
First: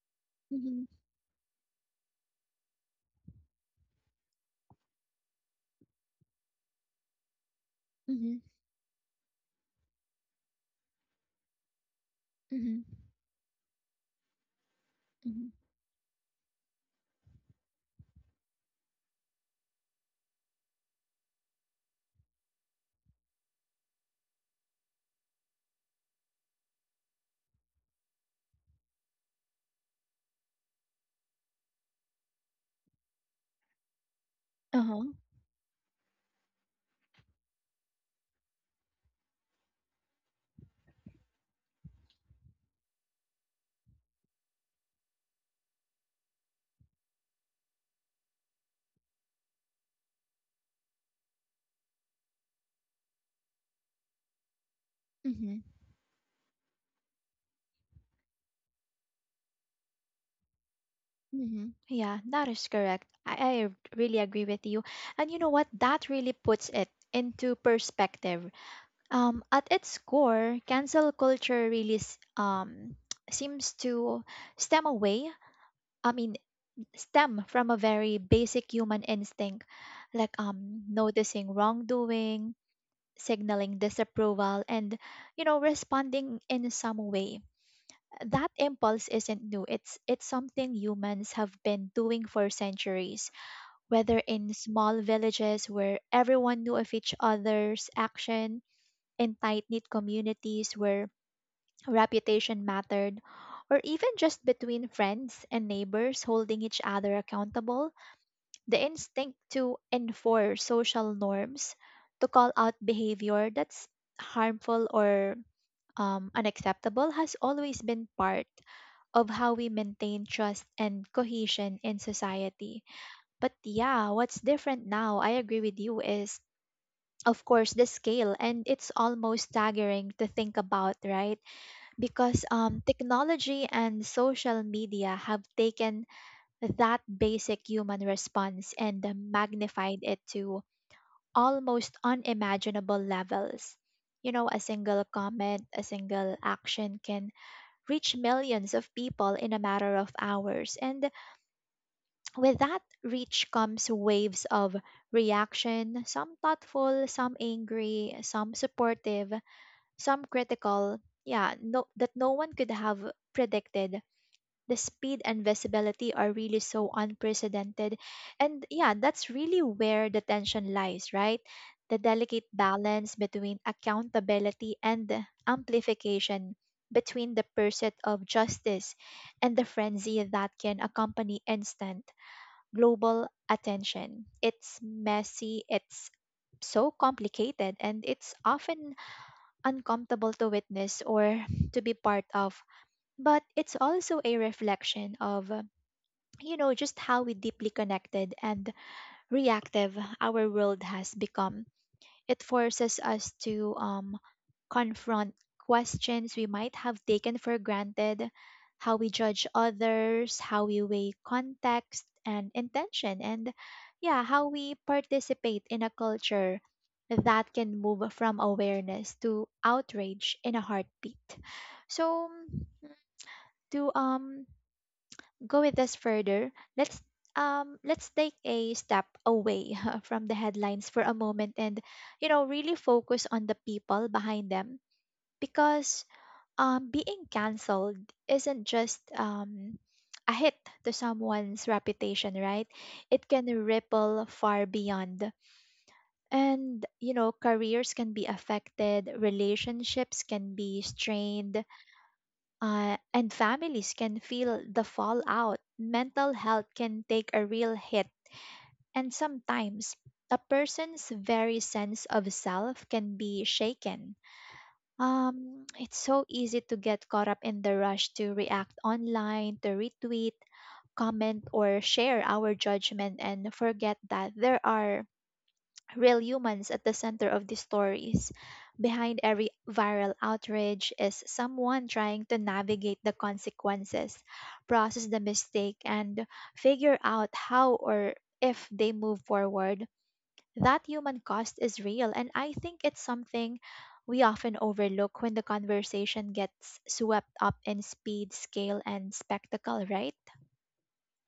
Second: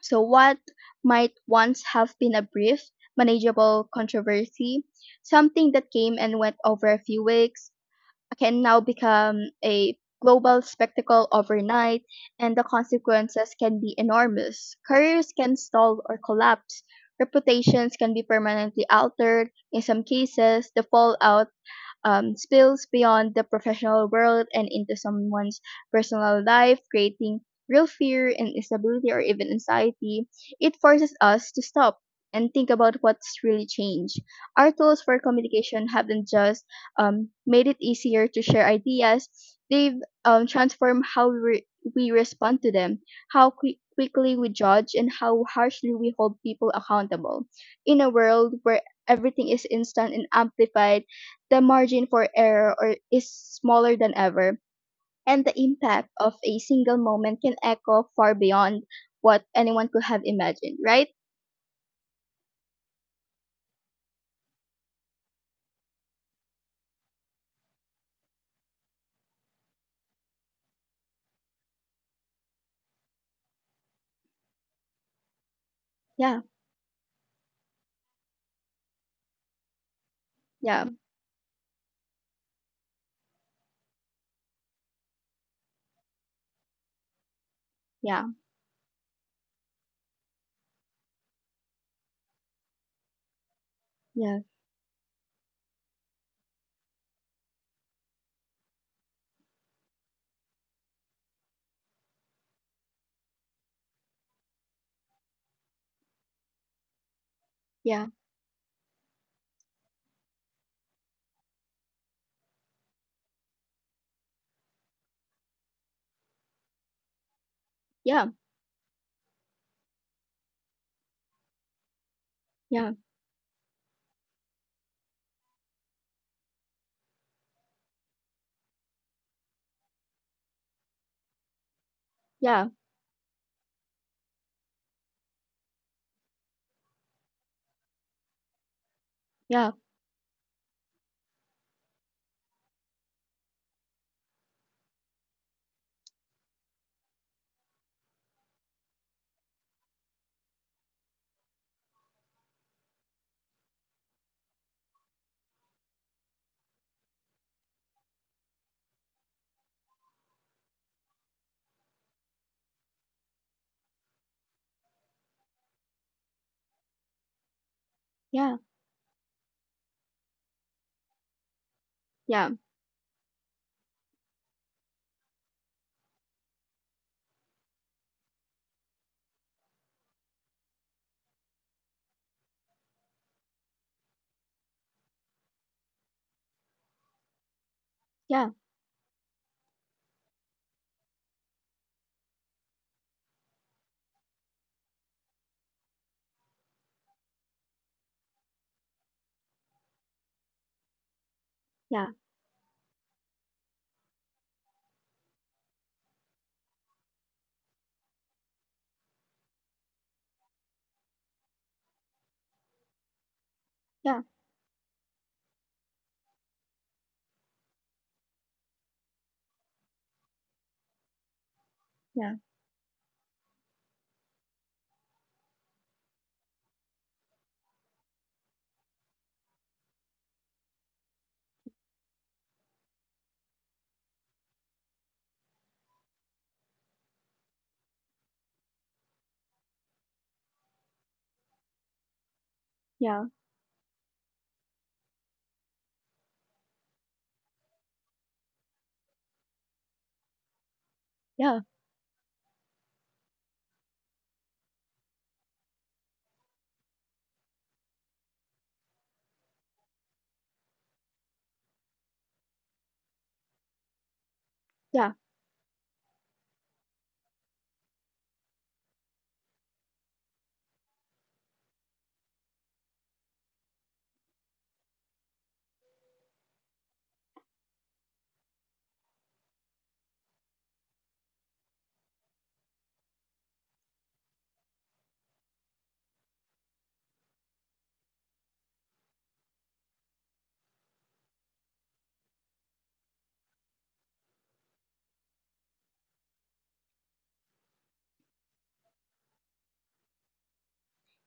Speaker 2: So, what
Speaker 1: Mm-hmm.
Speaker 2: might once have been a brief, manageable controversy, something that came and went over a few weeks,
Speaker 1: Mm-hmm.
Speaker 2: can now become a global spectacle overnight, and the
Speaker 1: Mm-hmm.
Speaker 2: consequences can be enormous. Careers
Speaker 1: Mm-hmm.
Speaker 2: can stall or collapse. Reputations can be permanently altered. In some cases, the fallout spills beyond the professional world and into someone's personal life, creating real fear and instability or even anxiety. It forces us to stop and think about what's really changed. Our
Speaker 1: Uh
Speaker 2: tools
Speaker 1: huh.
Speaker 2: for communication haven't just made it easier to share ideas, they've transformed how we respond to them, how quickly we judge, and how harshly we hold people accountable. In a world where everything is instant and amplified, the margin for error or is smaller than ever, and
Speaker 1: Mm-hmm.
Speaker 2: the impact of a single moment can echo far beyond what anyone could have imagined, right?
Speaker 1: Yeah, that is correct. I really agree with you. And you know what? That really puts it into perspective. At its core, cancel culture really seems to stem away. I mean,
Speaker 2: Yeah,
Speaker 1: stem from a very basic human instinct, like
Speaker 2: yeah,
Speaker 1: noticing wrongdoing, signaling disapproval, and you know, responding in some way.
Speaker 2: yeah,
Speaker 1: That impulse isn't new. It's something humans have been doing for centuries, whether
Speaker 2: yeah,
Speaker 1: in small villages where everyone knew of each other's action, in tight-knit communities where reputation mattered, or even just between friends and neighbors holding each other accountable.
Speaker 2: yeah,
Speaker 1: The instinct to enforce social norms, to call out behavior that's harmful or unacceptable, has always been
Speaker 2: yeah,
Speaker 1: part of how we maintain trust and cohesion in society.
Speaker 2: yeah,
Speaker 1: But yeah, what's different now, I agree with you, is of course the scale, and it's almost staggering to think about, right? Because
Speaker 2: yeah,
Speaker 1: technology and social media have taken that basic human response and
Speaker 2: yeah,
Speaker 1: magnified it to almost unimaginable levels. You know, a single comment, a single action can reach millions of people in a matter of hours. And with that reach comes waves of reaction, some thoughtful, some angry, some supportive, some critical. Yeah, no, that no one could have predicted. The speed and visibility are really so unprecedented. And yeah, that's really where the tension lies, right? The delicate
Speaker 2: yeah,
Speaker 1: balance between accountability and amplification, between the pursuit of justice and the frenzy that can accompany instant global attention. It's messy, it's so complicated, and it's
Speaker 2: yeah,
Speaker 1: often uncomfortable to witness or to be part of. But it's also a reflection of, you know, just how we deeply connected and reactive our world has become.
Speaker 2: yeah,
Speaker 1: It forces us to confront questions we might have taken for granted, how we judge others, how we weigh context and intention, and
Speaker 2: yeah, yeah,
Speaker 1: yeah, how we participate in a culture that can move from awareness to outrage in a heartbeat. So,
Speaker 2: yeah,
Speaker 1: to go with this further, let's let's take a step away from the headlines for a moment and you know really focus on the people behind them, because being cancelled isn't just a hit to someone's reputation, right?
Speaker 2: yeah,
Speaker 1: It can ripple far beyond. And you know, careers can be affected, relationships can be
Speaker 2: yeah,
Speaker 1: strained, and families can feel the fallout. Mental health can take a real hit, and sometimes a person's very sense of self can be shaken.
Speaker 2: yeah.
Speaker 1: It's so easy to get caught up in the rush to react online, to retweet, comment, or share our judgment and forget that there are real humans at the center of these stories. Behind every viral outrage is someone trying to navigate the consequences, process the mistake, and figure out how or if they move forward. That human cost is real, and I think it's something we often overlook when the conversation gets swept up in speed, scale, and spectacle, right?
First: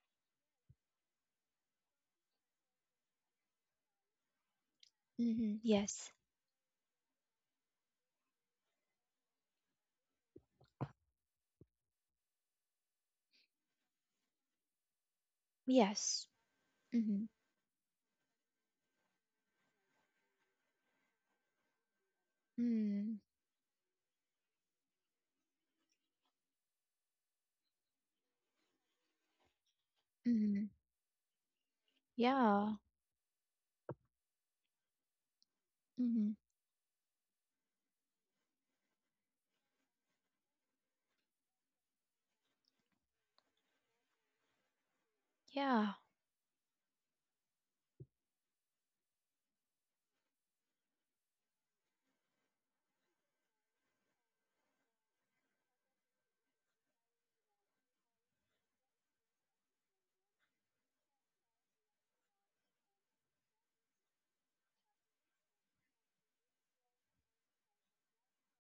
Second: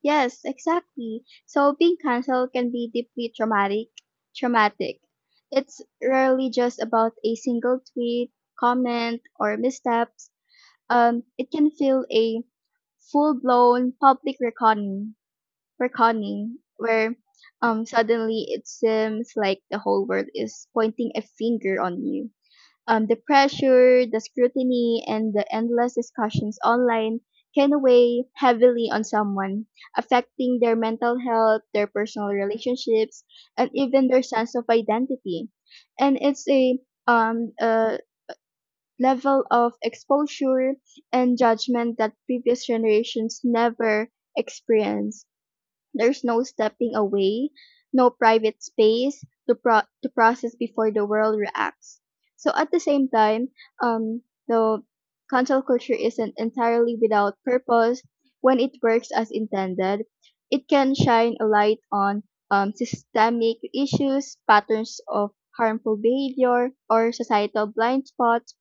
Speaker 2: Yes, exactly. So being cancelled can be deeply traumatic.
Speaker 1: Mm-hmm.
Speaker 2: It's
Speaker 1: Yes.
Speaker 2: rarely just about a single tweet, comment, or misstep. It can feel a full-blown public reckoning,
Speaker 1: Yes.
Speaker 2: reckoning where
Speaker 1: Mm-hmm.
Speaker 2: suddenly it seems like the whole world is pointing a finger on you.
Speaker 1: Mm-hmm.
Speaker 2: The pressure, the scrutiny, and the endless discussions online can weigh heavily on someone, affecting
Speaker 1: Mm-hmm.
Speaker 2: their mental health, their personal
Speaker 1: Yeah.
Speaker 2: relationships, and even their sense of identity. And
Speaker 1: Mm-hmm.
Speaker 2: it's a um, uh, level of exposure and judgment that previous generations never experienced.
Speaker 1: Yeah.
Speaker 2: There's no stepping away, no private space to process before the world reacts. So at the same time, um, the cancel culture isn't entirely without purpose when it works as intended. It can shine a light on systemic issues, patterns of harmful behavior, or societal blind spots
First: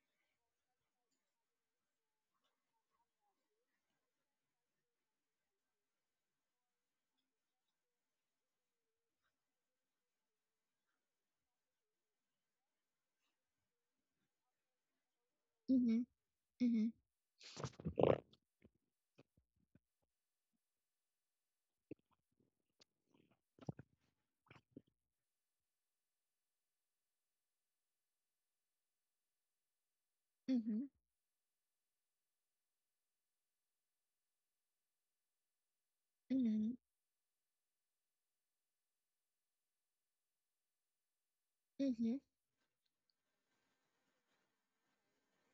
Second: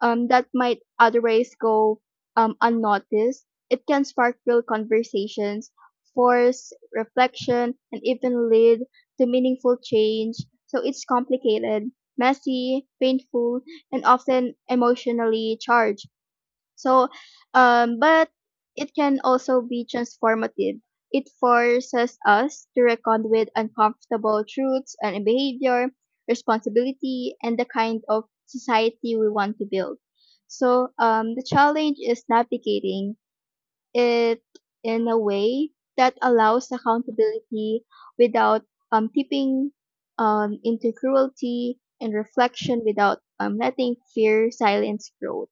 Speaker 2: that might otherwise go unnoticed. It can spark real conversations, force reflection, and even lead to meaningful change. So it's complicated, messy, painful, and often emotionally charged.
Speaker 1: Mhm. Mhm.
Speaker 2: So, but it can also be transformative. It forces us to reckon with uncomfortable truths and behavior, responsibility, and the kind of society we want to build. So,
Speaker 1: Mhm.
Speaker 2: the challenge is navigating it in a way that allows
Speaker 1: Mhm.
Speaker 2: accountability without tipping into cruelty and
Speaker 1: Mhm.
Speaker 2: reflection without letting fear silence growth.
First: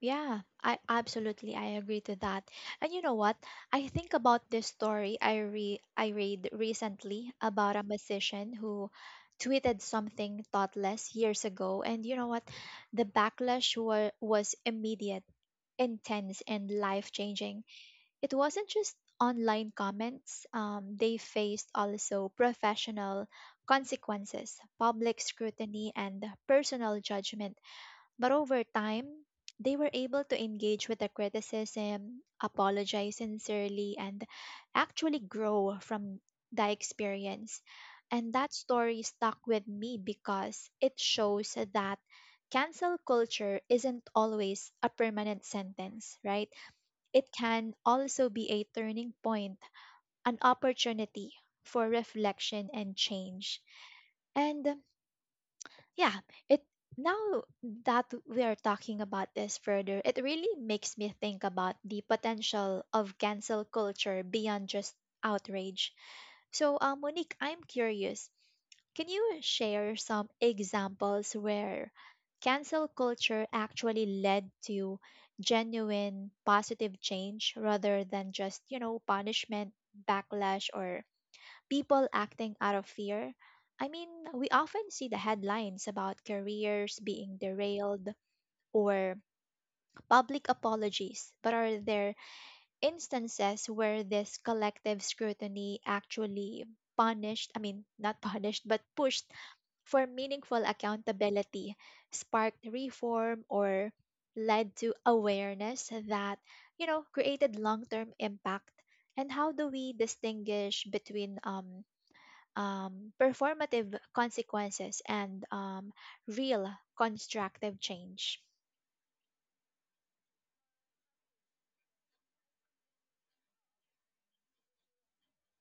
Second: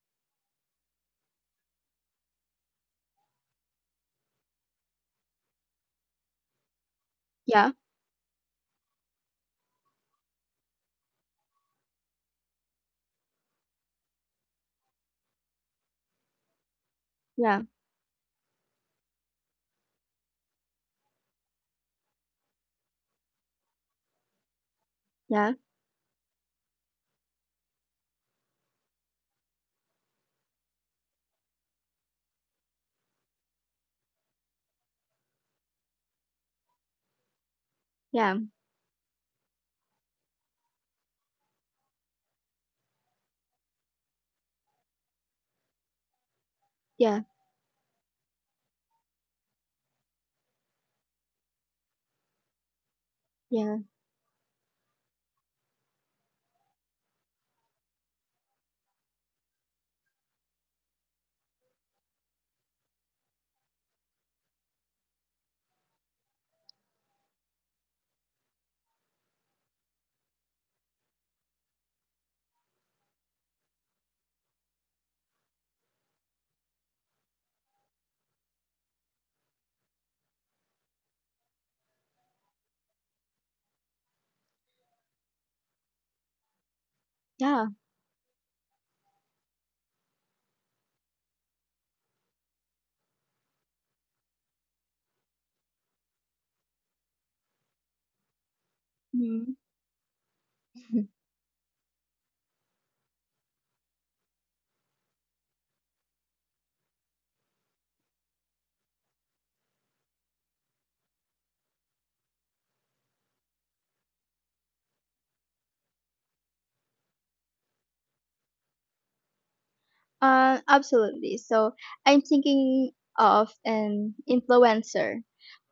Speaker 1: Yeah, I agree to that. And you know what? I think about this story I read recently
Speaker 2: Yeah,
Speaker 1: about a musician who tweeted something thoughtless years ago, and you know what? The backlash wa was immediate, intense, and life-changing.
Speaker 2: yeah,
Speaker 1: It wasn't just online comments. They faced also professional consequences, public
Speaker 2: yeah.
Speaker 1: scrutiny, and personal judgment. But over time, they were able to engage with the criticism, apologize sincerely, and actually grow from the experience. And
Speaker 2: Yeah,
Speaker 1: that story stuck with me because it shows that cancel culture isn't always a permanent sentence, right?
Speaker 2: yeah,
Speaker 1: It can also be a turning point, an opportunity for reflection and change.
Speaker 2: yeah,
Speaker 1: And yeah, it now that we are talking about this further, it really makes me think about the potential of cancel culture beyond just outrage. So, Monique, I'm curious. Can you share some examples where cancel culture actually led to genuine positive change rather than just, you know, punishment, backlash, or people acting out of fear? I mean, we often see the headlines about careers being
Speaker 2: yeah.
Speaker 1: derailed or public apologies, but are there instances where this collective scrutiny actually punished, I mean, not punished, but pushed
Speaker 2: Mhm.
Speaker 1: for meaningful accountability, sparked reform, or led to awareness that, you know, created long term impact? And how do we distinguish between performative consequences and real constructive change?
Speaker 2: Absolutely. So I'm thinking of an influencer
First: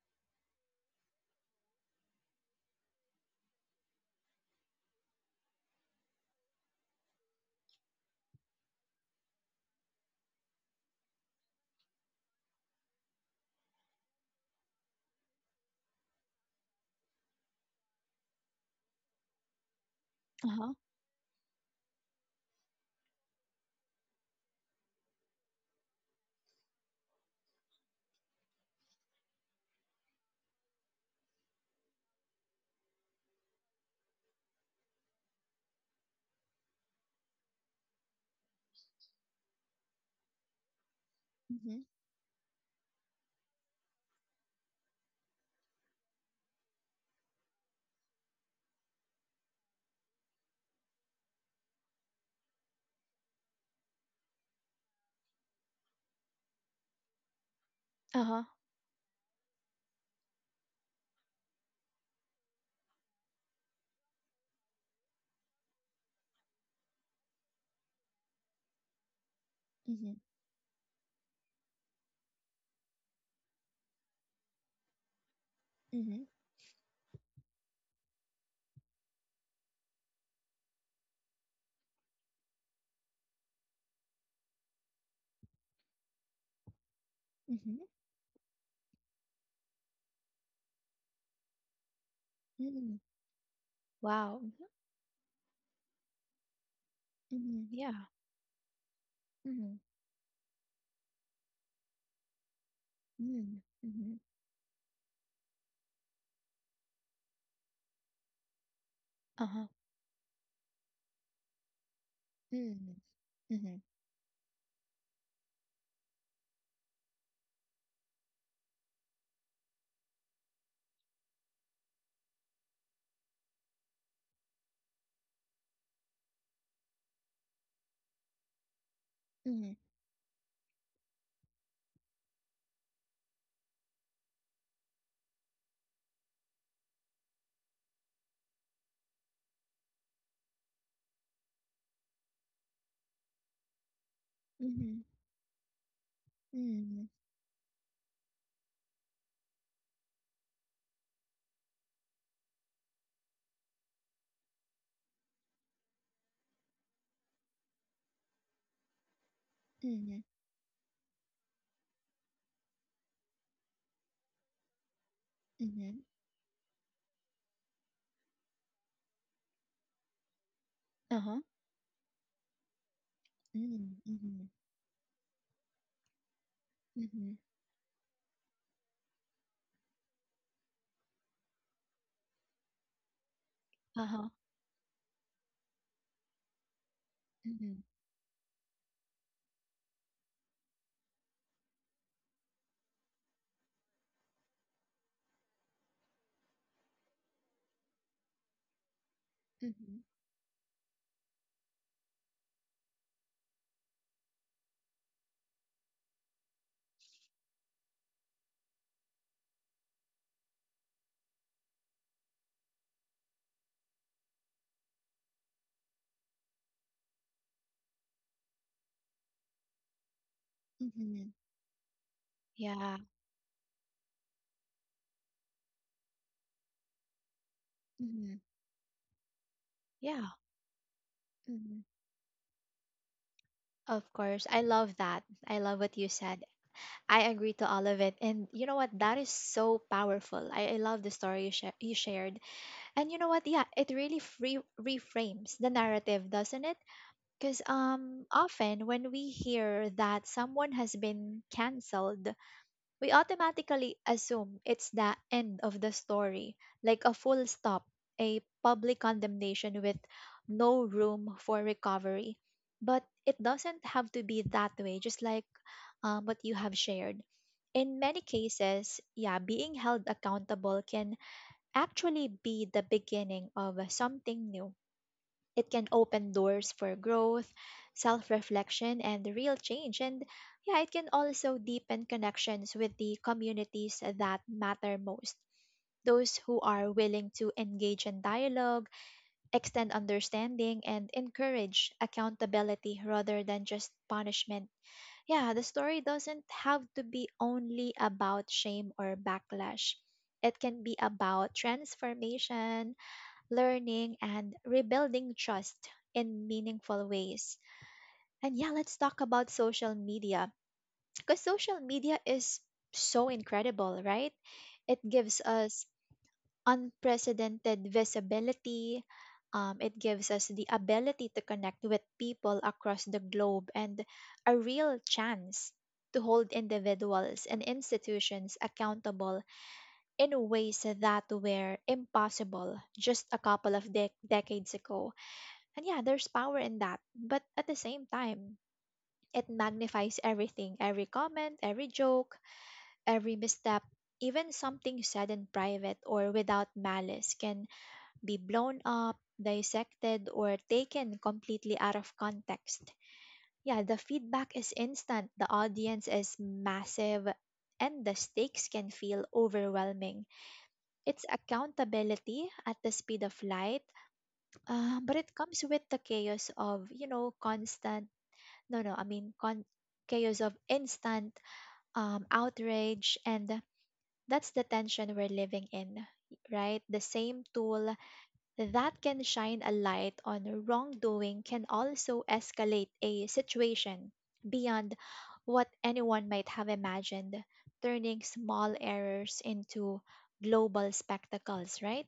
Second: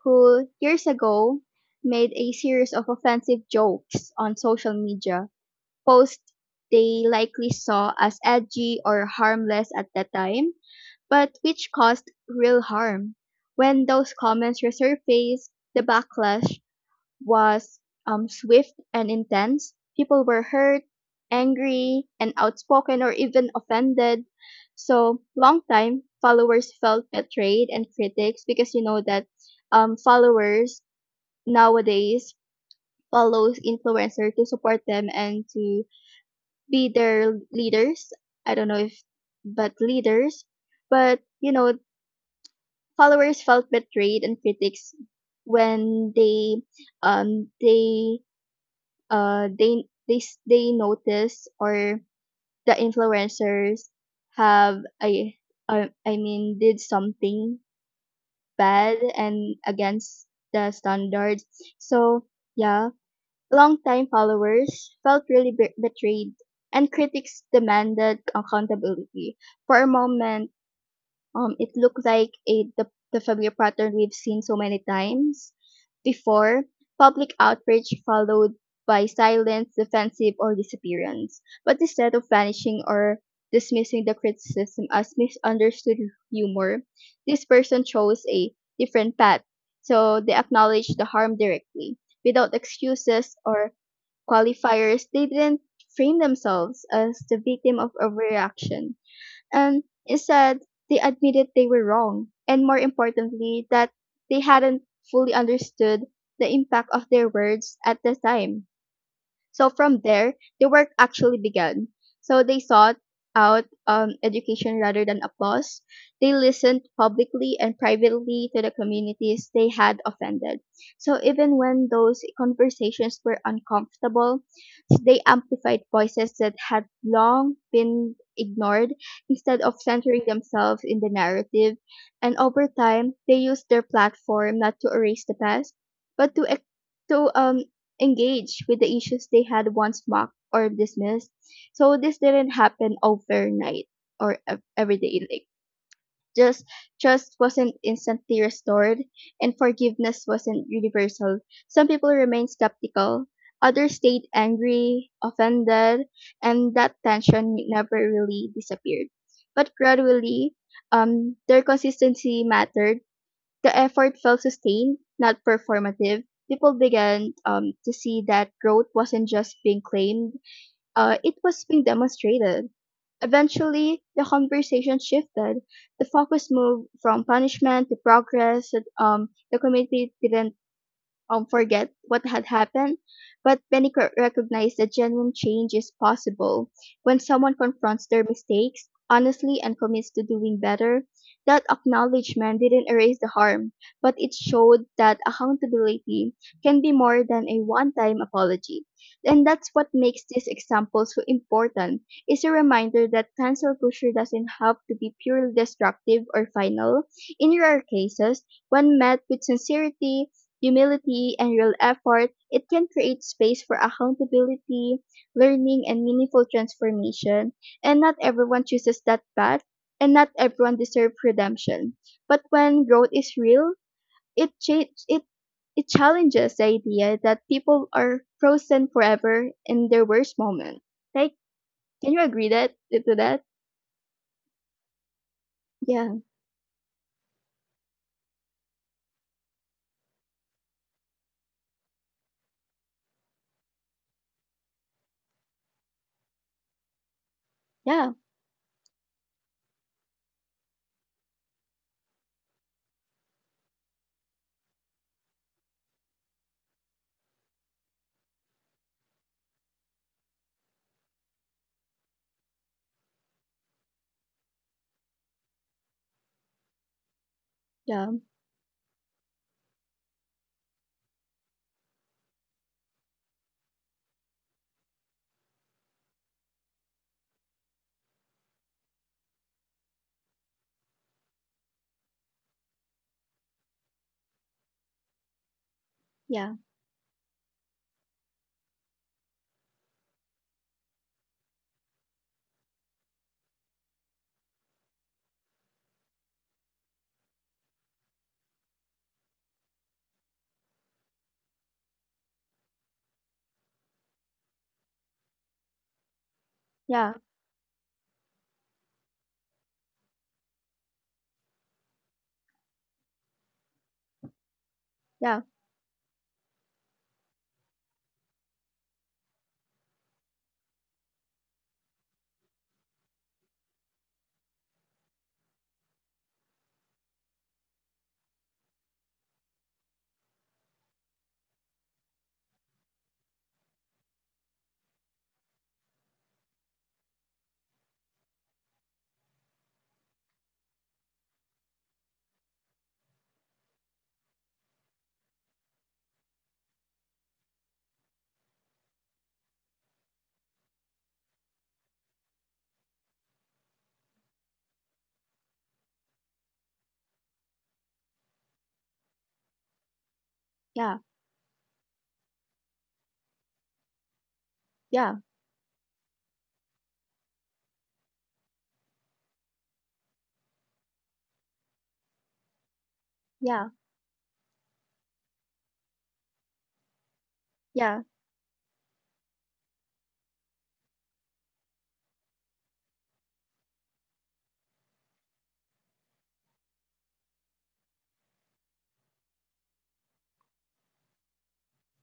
Speaker 2: who years ago made a series of offensive jokes on social media, posts they likely saw as edgy or harmless at the time, but which caused real harm. When those comments resurfaced, the backlash was swift and intense. People were
Speaker 1: Uh huh.
Speaker 2: hurt, angry, and outspoken or even offended. So, long time followers felt betrayed and critics, because you know that followers nowadays follows influencer to support them and to be their leaders. I don't know if, but leaders. But you
Speaker 1: Mm-hmm.
Speaker 2: know, followers felt betrayed and critics when um they they notice or the influencers have a I mean did something
Speaker 1: Uh huh.
Speaker 2: bad and against the standards. So yeah, long time followers felt really betrayed, and critics demanded accountability. For a
Speaker 1: Mm-hmm.
Speaker 2: moment, it looked like the familiar pattern we've seen so many times
Speaker 1: Mm-hmm.
Speaker 2: before. Public outrage followed by silence, defensive, or disappearance. But instead of vanishing or dismissing the criticism as misunderstood humor, this
Speaker 1: Mm-hmm.
Speaker 2: person chose a different path. So they acknowledged the harm directly, without
Speaker 1: Mm-hmm.
Speaker 2: excuses or
Speaker 1: Wow.
Speaker 2: qualifiers. They didn't frame themselves as the
Speaker 1: Mhm,
Speaker 2: victim of
Speaker 1: yeah.
Speaker 2: overreaction.
Speaker 1: Mhm.
Speaker 2: Instead, they admitted they were wrong, and more
Speaker 1: Mm.
Speaker 2: importantly, that
Speaker 1: Mhm.
Speaker 2: they hadn't fully understood the impact of their words at the time.
Speaker 1: Uh-huh.
Speaker 2: So from there, the work actually began. So they
Speaker 1: Mm.
Speaker 2: sought out
Speaker 1: Mhm.
Speaker 2: education rather than applause. They listened publicly and privately to the communities they had offended. So even when those conversations were uncomfortable, they amplified voices that had long been ignored instead
Speaker 1: Mhm.
Speaker 2: of centering themselves in the narrative. And over time, they used their platform not to erase the past, but to engage with the issues they had once mocked or dismissed. So this didn't happen overnight or every
Speaker 1: Mhm.
Speaker 2: day. Like, just
Speaker 1: Mhm.
Speaker 2: trust wasn't instantly restored, and forgiveness wasn't universal. Some people remained skeptical. Others stayed angry, offended, and that tension never really disappeared. But
Speaker 1: Mhm.
Speaker 2: gradually, their consistency mattered. The effort felt sustained, not
Speaker 1: Mhm.
Speaker 2: performative. People began to see that growth wasn't just being claimed,
Speaker 1: Uh-huh.
Speaker 2: it was being demonstrated.
Speaker 1: Mm.
Speaker 2: Eventually, the
Speaker 1: Mhm.
Speaker 2: conversation shifted. The focus moved from
Speaker 1: Mhm.
Speaker 2: punishment to progress. The community didn't forget what had happened, but many
Speaker 1: Uh-huh.
Speaker 2: recognize that genuine change is possible. When someone
Speaker 1: Mhm.
Speaker 2: confronts their mistakes honestly and commits to doing better, that acknowledgement didn't erase the harm, but it showed that accountability can be more than a one time apology. And that's what
Speaker 1: Mhm.
Speaker 2: makes this example so important. It's a reminder that cancel culture doesn't have to be purely destructive or final. In rare cases, when met with sincerity, humility, and real effort, it can create space for accountability, learning, and meaningful transformation. And not everyone chooses that path, and not everyone deserves
Speaker 1: Mhm.
Speaker 2: redemption. But when
Speaker 1: Yeah.
Speaker 2: growth is real, it cha- it it challenges the idea that people are
Speaker 1: Mhm.
Speaker 2: frozen forever in their
Speaker 1: Yeah.
Speaker 2: worst moment. Like,
Speaker 1: Mhm.
Speaker 2: can you agree that to that?
Speaker 1: Of course. I love that. I love what you
Speaker 2: Yeah,
Speaker 1: said. I agree to all of it. And you know what? That is so powerful. I love the story you, you shared. And you know what? Yeah, it really free reframes the narrative, doesn't it? Because
Speaker 2: yeah,
Speaker 1: often when we hear that someone has been cancelled, we automatically assume it's the end of the story, like a full stop, a public condemnation with no room for recovery. But it doesn't have to be that way, just like what you have shared. In
Speaker 2: yeah,
Speaker 1: many cases, yeah, being held accountable can actually be the beginning of something new. It can open doors for growth, self reflection, and real change. And yeah, it can also deepen connections with the communities that matter most. Those
Speaker 2: yeah,
Speaker 1: who are willing to engage in dialogue, extend understanding, and encourage accountability rather than just punishment. Yeah, the story doesn't have to be only about shame or backlash. It can be about transformation, learning, and rebuilding trust in meaningful
Speaker 2: yeah,
Speaker 1: ways. And yeah, let's talk about social media, because social media is so incredible, right? It gives
Speaker 2: yeah,
Speaker 1: us unprecedented visibility. It gives us the ability to connect with people across the globe and a real chance to hold individuals and institutions accountable in ways that were impossible just a couple of decades ago. And yeah, there's power in that. But at the same time, it magnifies everything, every comment, every joke, every misstep. Even something said in private or without malice can be blown up, dissected, or taken completely out of context. Yeah, the feedback is instant, the audience is massive, and the stakes can feel overwhelming.
Speaker 2: yeah,
Speaker 1: It's accountability at the speed of light, but
Speaker 2: yeah,
Speaker 1: it comes with the chaos of, you know, constant No, no, I mean con- chaos of instant outrage, and
Speaker 2: yeah,
Speaker 1: that's the tension we're living in, right? The same tool
Speaker 2: yeah.
Speaker 1: that can shine a light on wrongdoing can also escalate a situation beyond what anyone might have imagined, turning small errors into global spectacles, right?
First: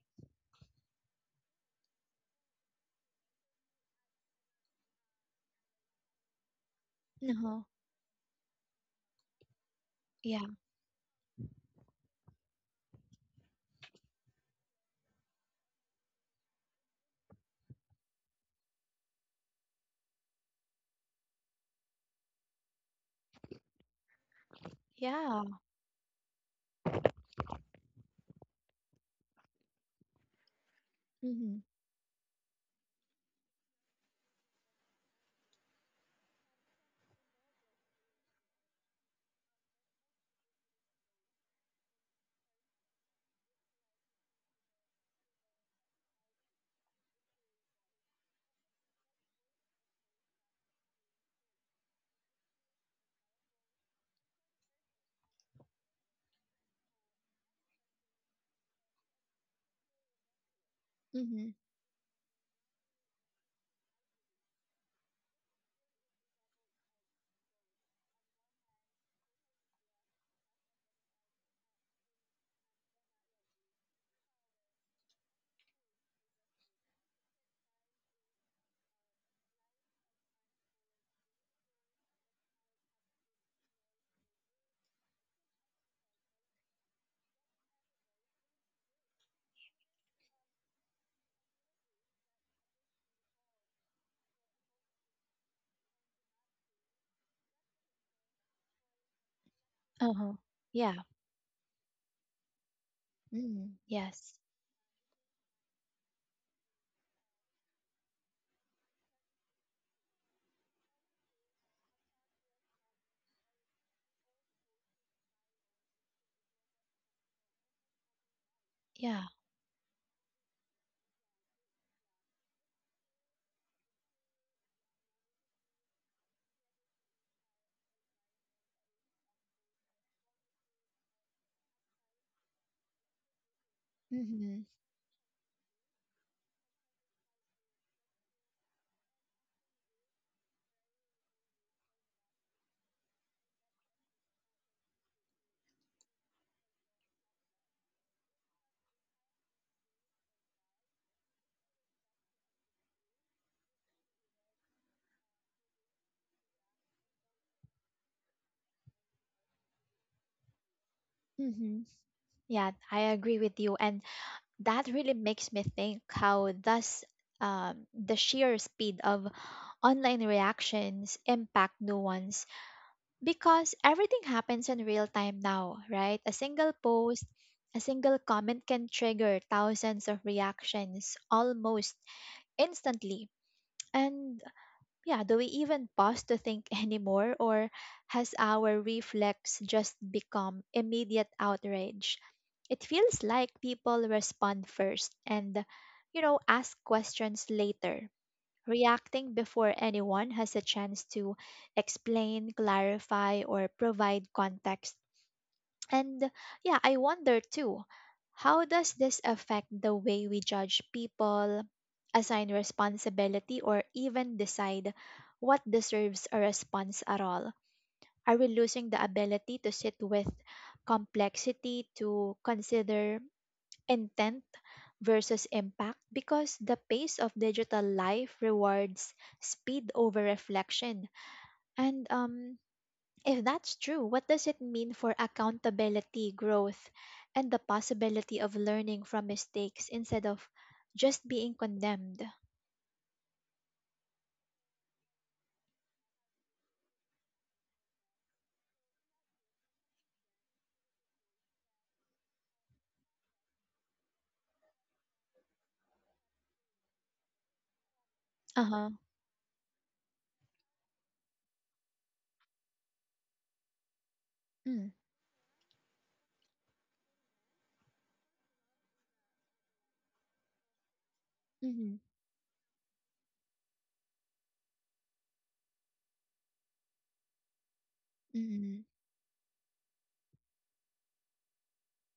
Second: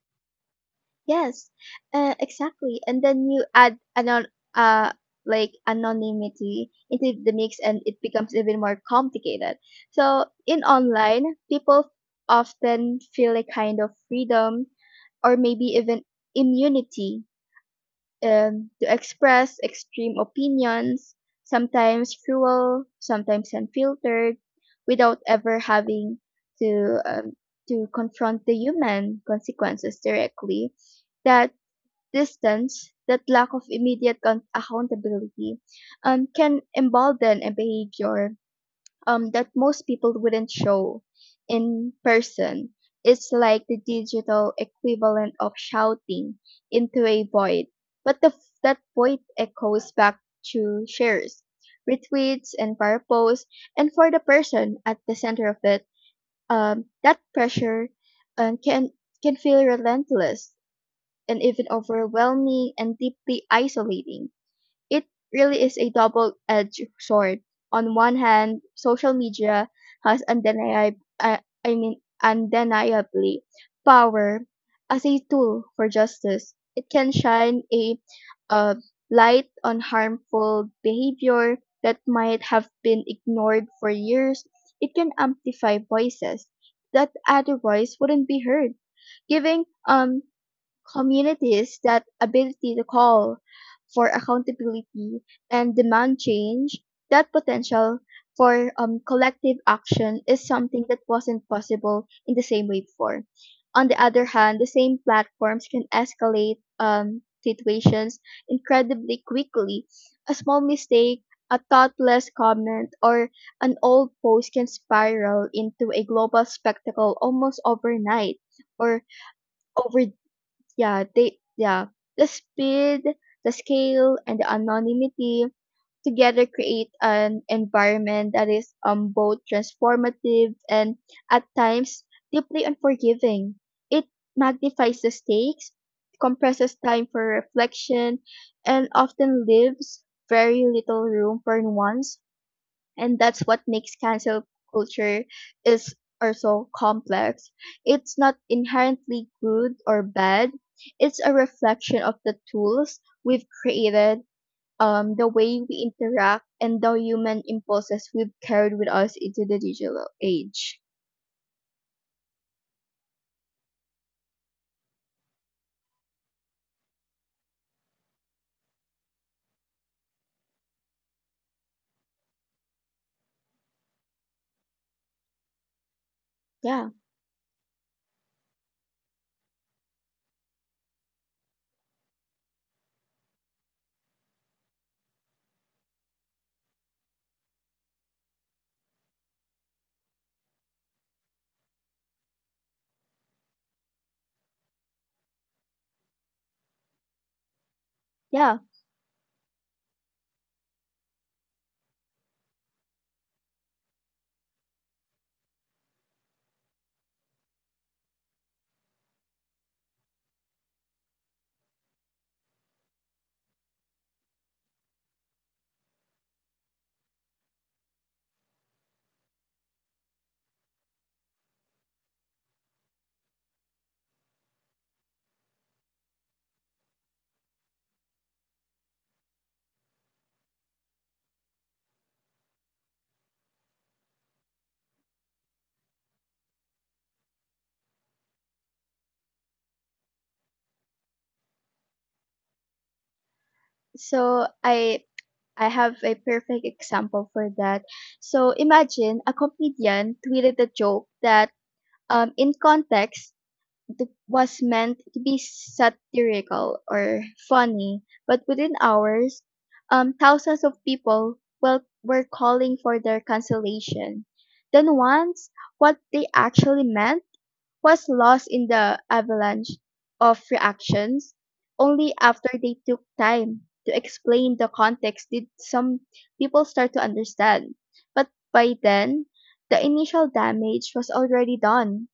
Speaker 2: Yes, exactly. And then you add anon uh like anonymity into the mix,
Speaker 1: No,
Speaker 2: and it becomes even more complicated. So
Speaker 1: yeah,
Speaker 2: in online, people often feel a kind of freedom, or maybe even immunity, to express extreme opinions, sometimes cruel, sometimes unfiltered, without
Speaker 1: yeah,
Speaker 2: ever having to um, to confront the human consequences directly. That
Speaker 1: mm-hmm,
Speaker 2: distance, that lack of immediate accountability can embolden a behavior that most people wouldn't show in person. It's like the digital equivalent of shouting into a void, but that void echoes back to shares, retweets, and fire posts. And for the person at the center of it, that pressure um, can can feel relentless and
Speaker 1: mm-hmm,
Speaker 2: even overwhelming and deeply isolating. It really is a double edged sword. On one hand, social media has I mean, undeniably power as a tool for justice. It can shine a uh, light on harmful behavior that might have been ignored for years. It can amplify voices that otherwise wouldn't be heard, giving communities that ability to call for accountability and demand change, that potential for collective action
Speaker 1: uh-huh,
Speaker 2: is something
Speaker 1: yeah,
Speaker 2: that wasn't possible in the same way before.
Speaker 1: mm,
Speaker 2: On the other
Speaker 1: yes,
Speaker 2: hand, the same platforms can escalate situations incredibly quickly. A small mistake, a thoughtless comment, or an old post can spiral into a global spectacle almost overnight, or
Speaker 1: yeah,
Speaker 2: over, yeah, they, yeah. The speed, the scale, and the anonymity together create an environment that is both transformative and at times deeply unforgiving. It
Speaker 1: mm-hmm.
Speaker 2: magnifies the stakes, compresses time for reflection, and often leaves very little room for nuance, and that's what makes cancel culture is also complex. It's not inherently good or bad. It's a reflection of the tools we've created, the way we interact, and the human impulses we've carried with us into the digital age.
Speaker 1: Hmm. Yeah, I agree with you. And that really makes me think how thus the sheer speed of online reactions impact nuance, because everything happens in real time now, right? A single
Speaker 2: Yeah,
Speaker 1: post, a single comment can trigger thousands of reactions almost instantly. And yeah, do we even pause to think anymore, or has our reflex just become immediate outrage? It feels like people respond first and, you know, ask questions later,
Speaker 2: yeah.
Speaker 1: reacting before anyone has a chance to explain, clarify, or provide context. And yeah, I wonder too, how does this affect the way we judge people, assign responsibility, or even decide what deserves a response at all? Are we losing the ability to sit with complexity, to consider intent versus impact? Because the pace of digital life rewards speed over reflection. And if that's true, what does it mean for accountability, growth, and the possibility of learning from mistakes instead of just being condemned?
Speaker 2: So I have a perfect example for that. So imagine a comedian tweeted a joke that in context was meant to be satirical or funny, but
Speaker 1: Uh
Speaker 2: within
Speaker 1: huh.
Speaker 2: hours, thousands of people, well, were calling for their cancellation.
Speaker 1: Mm,
Speaker 2: Then once what they actually meant was lost in the avalanche of reactions.
Speaker 1: mm-hmm,
Speaker 2: Only after they took time to explain the context did some people start to understand. But
Speaker 1: mm-hmm.
Speaker 2: by then, the initial damage was already done.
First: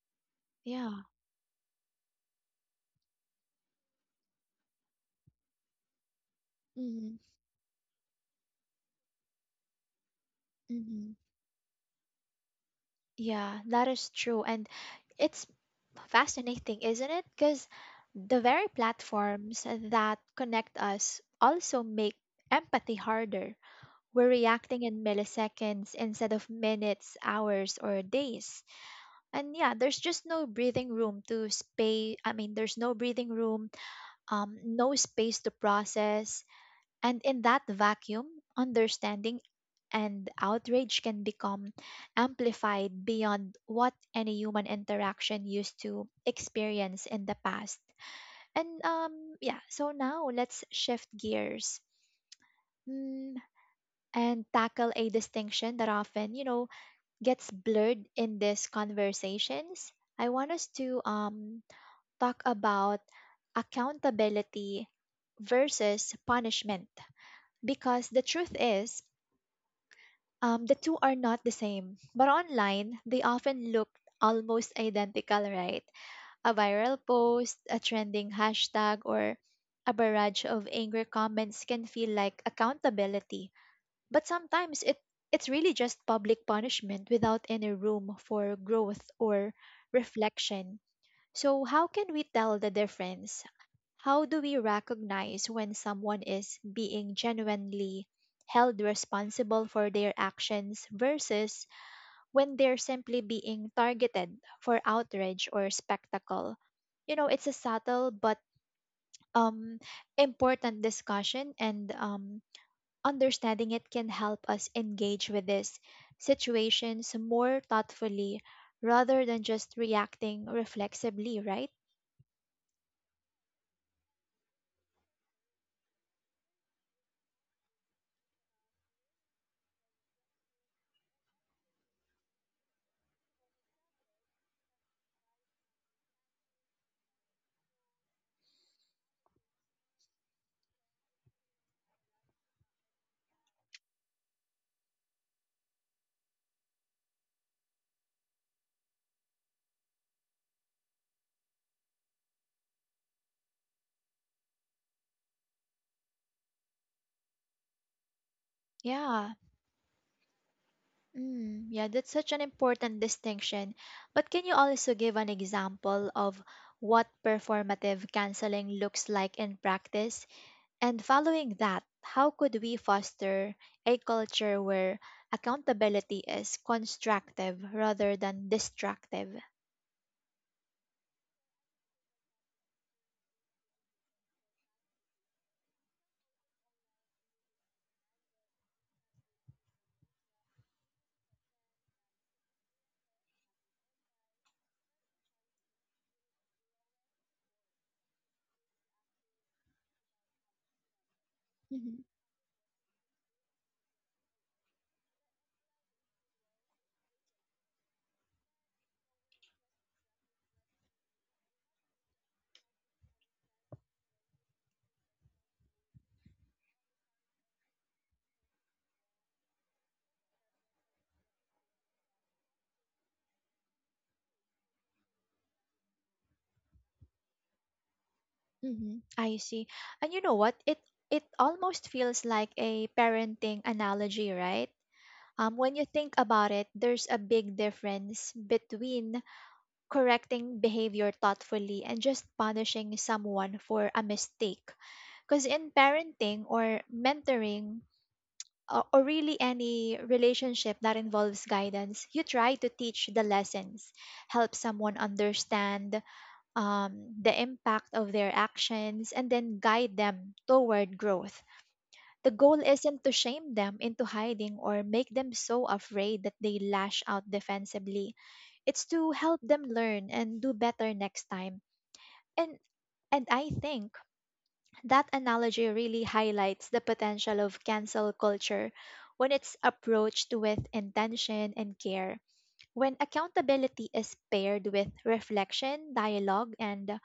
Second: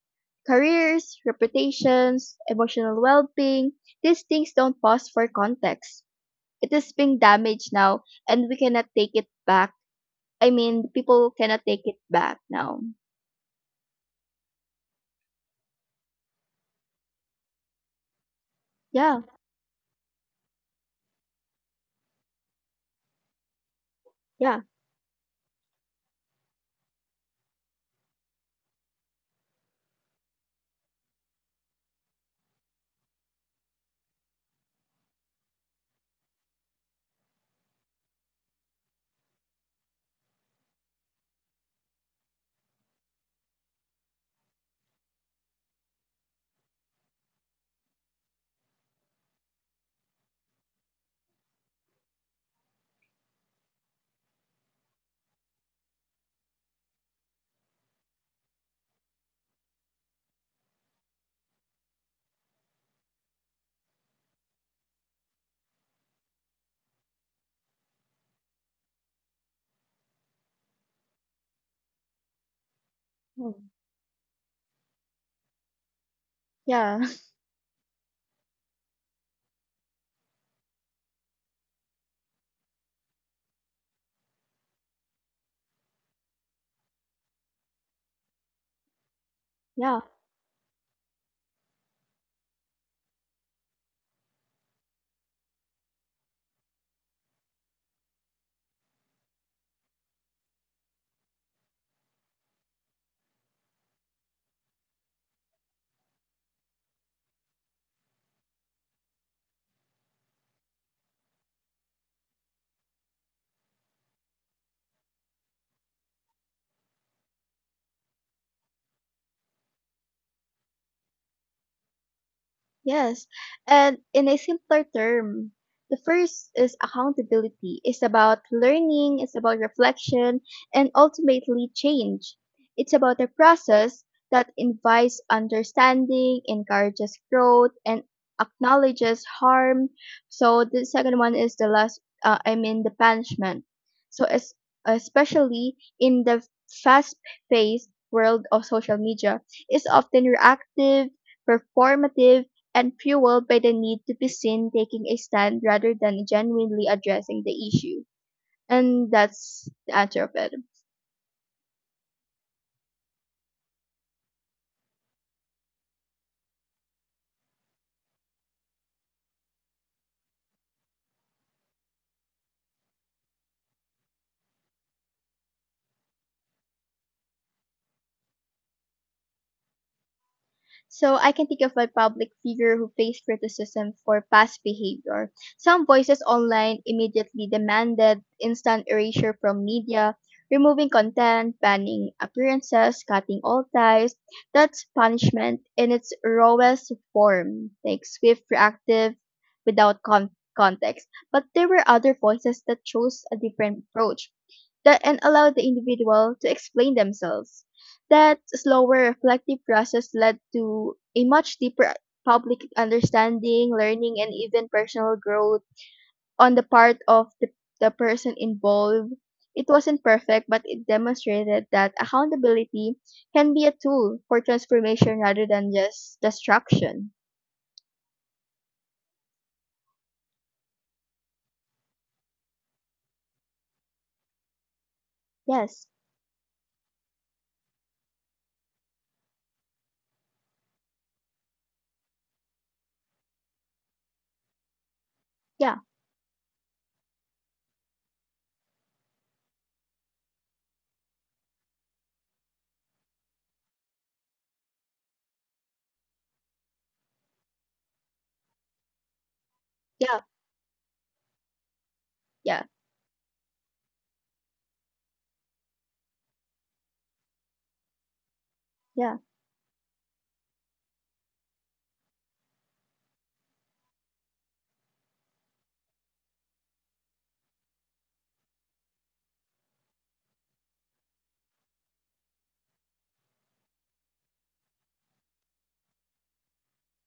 Speaker 1: Yeah.
Speaker 2: Careers, reputations, emotional well being, these things don't pause for context. It is
Speaker 1: Mm-hmm,
Speaker 2: being damaged now, and we cannot take it back. I mean,
Speaker 1: mm-hmm.
Speaker 2: people cannot take it back now.
Speaker 1: Yeah, that is true. And it's fascinating, isn't it? Because the very
Speaker 2: Yeah,
Speaker 1: platforms that connect us also make empathy harder. We're
Speaker 2: yeah,
Speaker 1: reacting in milliseconds instead of minutes, hours, or days, and yeah, there's just no breathing room to space I mean there's no breathing room, no space to process, and in that vacuum understanding and outrage can become amplified beyond what any human interaction used to experience in the past. And yeah, so now let's shift gears, mm, and tackle a distinction that often you know gets blurred in these conversations. I want us to talk about accountability versus punishment, because the truth is the two are not the same. But online, they
Speaker 2: Mm.
Speaker 1: often look almost identical, right? A viral
Speaker 2: yeah,
Speaker 1: post, a trending hashtag, or a barrage of angry comments can feel like accountability. But sometimes it's really just public punishment without any room for growth or
Speaker 2: yeah.
Speaker 1: reflection. So, how can we tell the difference? How do we recognize when someone is being genuinely held responsible for their actions versus when they're simply being targeted for outrage or spectacle? You know, it's a subtle but um, important discussion, and understanding it can help us engage with these situations more thoughtfully rather than just reacting reflexively, right?
Speaker 2: Yes, and in a simpler term, the first is accountability. It's about learning, it's about reflection, and ultimately change. It's about a process that invites understanding, encourages growth, and acknowledges harm. So the second one is the last, I mean, the punishment. So es- Especially in the fast-paced world of social media, it's often reactive, performative and fueled by the need to be seen taking a stand rather than genuinely addressing the issue. And
Speaker 1: Yeah.
Speaker 2: that's the answer of it.
Speaker 1: Mm, yeah, that's such an important distinction. But can you also give an example of what performative canceling looks like in practice? And following that, how could we foster a culture where accountability is constructive rather than destructive?
Speaker 2: So I can think of a public figure who faced criticism for past behavior. Some voices online immediately demanded instant erasure from media, removing content, banning appearances, cutting all ties. That's punishment in its rawest form, like swift, reactive, without context. But there were other voices that chose a different approach that and allowed the individual to explain themselves. That slower reflective process led to a much deeper public understanding, learning, and even personal growth on the part of the person involved. It wasn't perfect, but it demonstrated that accountability can be a tool for transformation rather than just destruction.
Speaker 1: Mm-hmm. I see. And you know what? It almost feels like a parenting analogy, right? When you
Speaker 2: Yes.
Speaker 1: think about it, there's a big difference between correcting behavior thoughtfully and just punishing someone for a mistake. Because in
Speaker 2: Yeah.
Speaker 1: parenting or mentoring, or really any relationship that involves guidance, you try to teach the lessons, help someone understand the impact of their actions, and then guide
Speaker 2: Yeah.
Speaker 1: them toward growth. The goal
Speaker 2: Yeah.
Speaker 1: isn't to shame them into hiding or make them so afraid that they lash out defensively. It's to
Speaker 2: Yeah.
Speaker 1: help them learn and do better next time. And and I think that analogy really highlights the potential of cancel culture when it's approached with intention and care. When accountability is paired with reflection, dialogue, and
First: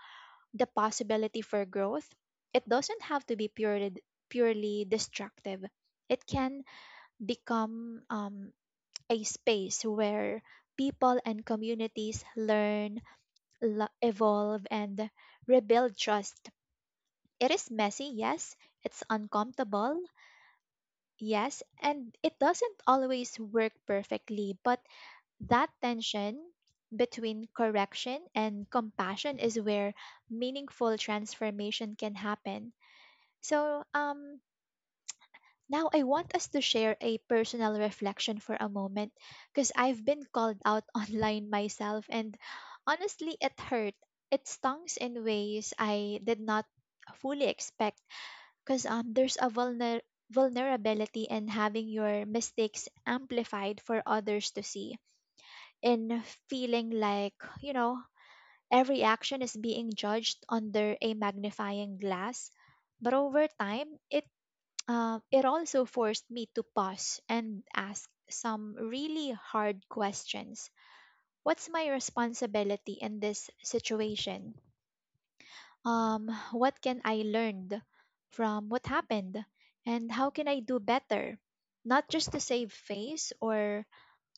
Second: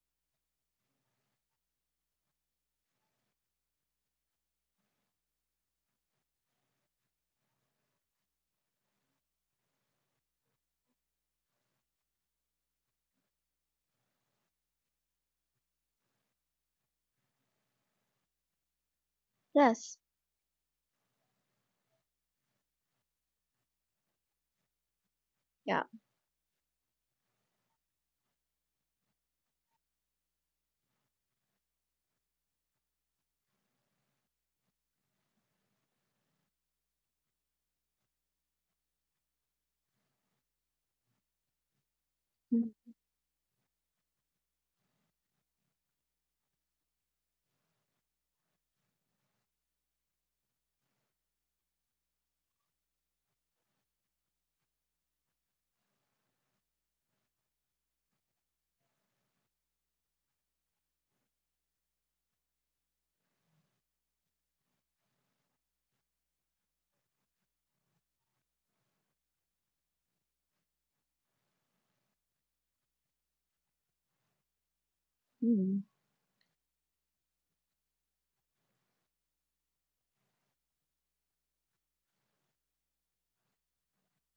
Speaker 1: the possibility for growth, it doesn't have to be purely destructive. It can become a space where people and communities learn, evolve, and rebuild trust. It is messy, yes. It's
Speaker 2: Yes.
Speaker 1: uncomfortable, yes. And it doesn't always work perfectly, but that
Speaker 2: Yeah.
Speaker 1: tension between correction and compassion is where meaningful transformation can happen. So, um, Now, I want us to share a personal reflection for a moment because I've been called out online myself, and
Speaker 2: Mm.
Speaker 1: honestly, it hurt. It stings in ways I did not fully expect because there's a vulnerability in having your mistakes amplified for others to see, in feeling like, you know, every action is being judged under a magnifying glass. But over time, it also forced me to pause and ask some really hard questions. What's my responsibility in this situation?
Speaker 2: Mm.
Speaker 1: What can I learn from what happened? And how can I do better? Not just to save face or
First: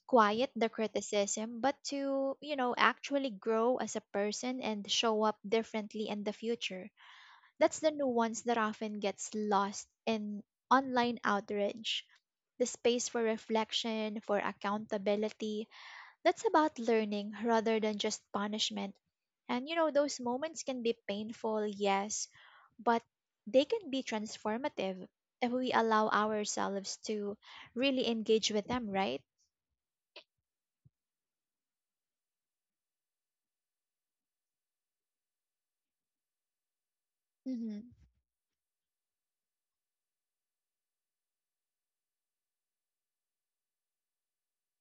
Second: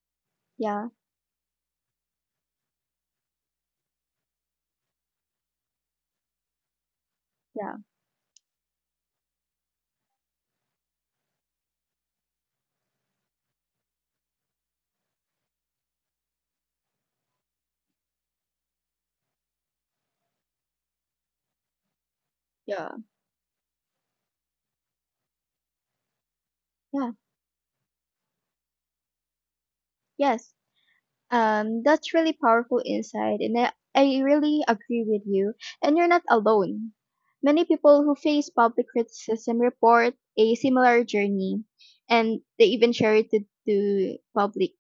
Speaker 1: quiet the
Speaker 2: Yeah.
Speaker 1: criticism, but to, you know, actually grow as a person and show up differently in the future.
Speaker 2: Yeah.
Speaker 1: That's the nuance that often gets lost in online outrage, the space for reflection, for accountability. That's about learning rather than just punishment. And you know, those moments can be painful, yes,
Speaker 2: Yeah.
Speaker 1: but they can be transformative if we allow ourselves
Speaker 2: Yeah.
Speaker 1: to really engage with them, right?
Speaker 2: Yes. That's really powerful insight, and I really agree with you. And you're not alone. Many
Speaker 1: Mm-hmm.
Speaker 2: people who face public criticism report a similar journey, and they even share to public.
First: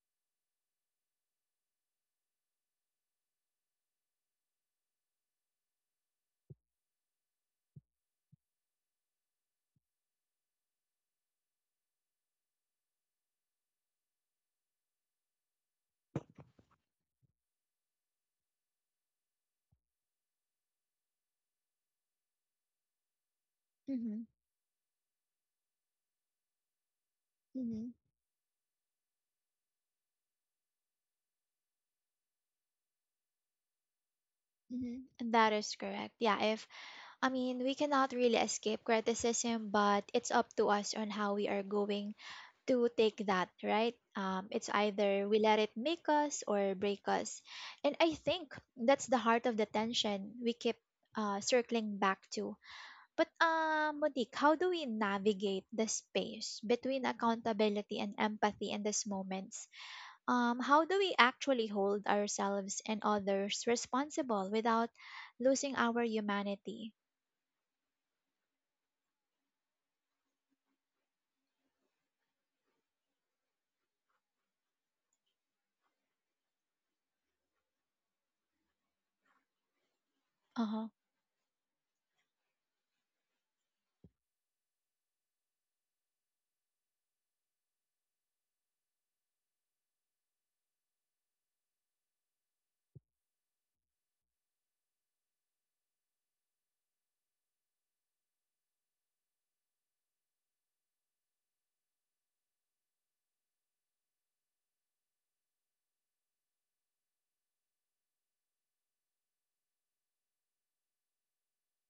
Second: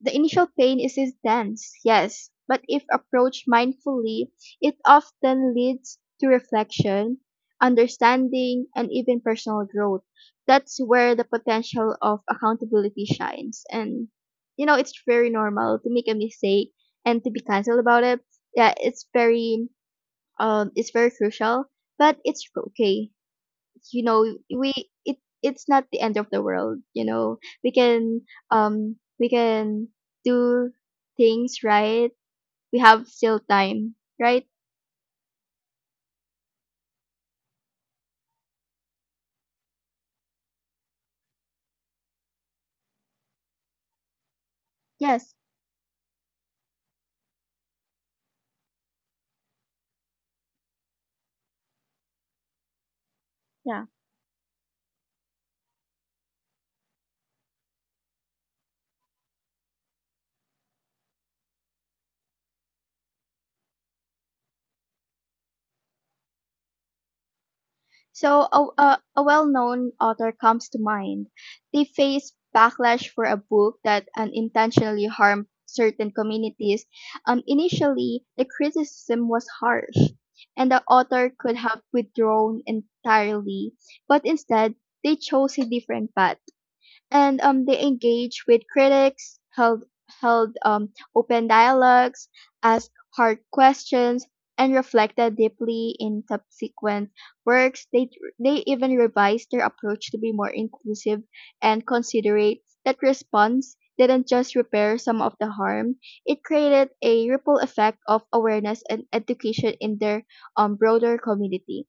Speaker 2: The initial pain is intense, yes, but if approached mindfully, it often leads to reflection, understanding, and even personal growth. That's where the potential of accountability shines. And, you know, it's very normal to make a mistake and to be canceled about it. Yeah, it's very crucial, but it's okay you
Speaker 1: Mm-hmm.
Speaker 2: know we it's not the end of the world you know we
Speaker 1: Mm-hmm.
Speaker 2: can we can do things right. We have still time, right?
Speaker 1: Mm-hmm. That is correct. Yeah, if I mean, we cannot really escape criticism, but it's up to us on how we are going to take that, right? It's either
Speaker 2: Yes.
Speaker 1: we let it make us or break us. And I think that's the heart of the tension we keep circling back to. But,
Speaker 2: Yeah.
Speaker 1: Monique, how do we navigate the space between accountability and empathy in these moments? How do we actually hold ourselves and others responsible without losing our humanity?
Speaker 2: So a, a well-known author comes to mind. They face backlash for a book that unintentionally harmed certain communities. Initially, the criticism was harsh, and the
Speaker 1: Uh,
Speaker 2: author could have withdrawn entirely, but instead they chose a different path and they engage with critics, held open dialogues, asked hard questions, and reflected deeply in subsequent works. They even revised their approach to be more inclusive and considerate. That response didn't just repair some of the harm; it created a ripple effect of awareness and education in their broader community,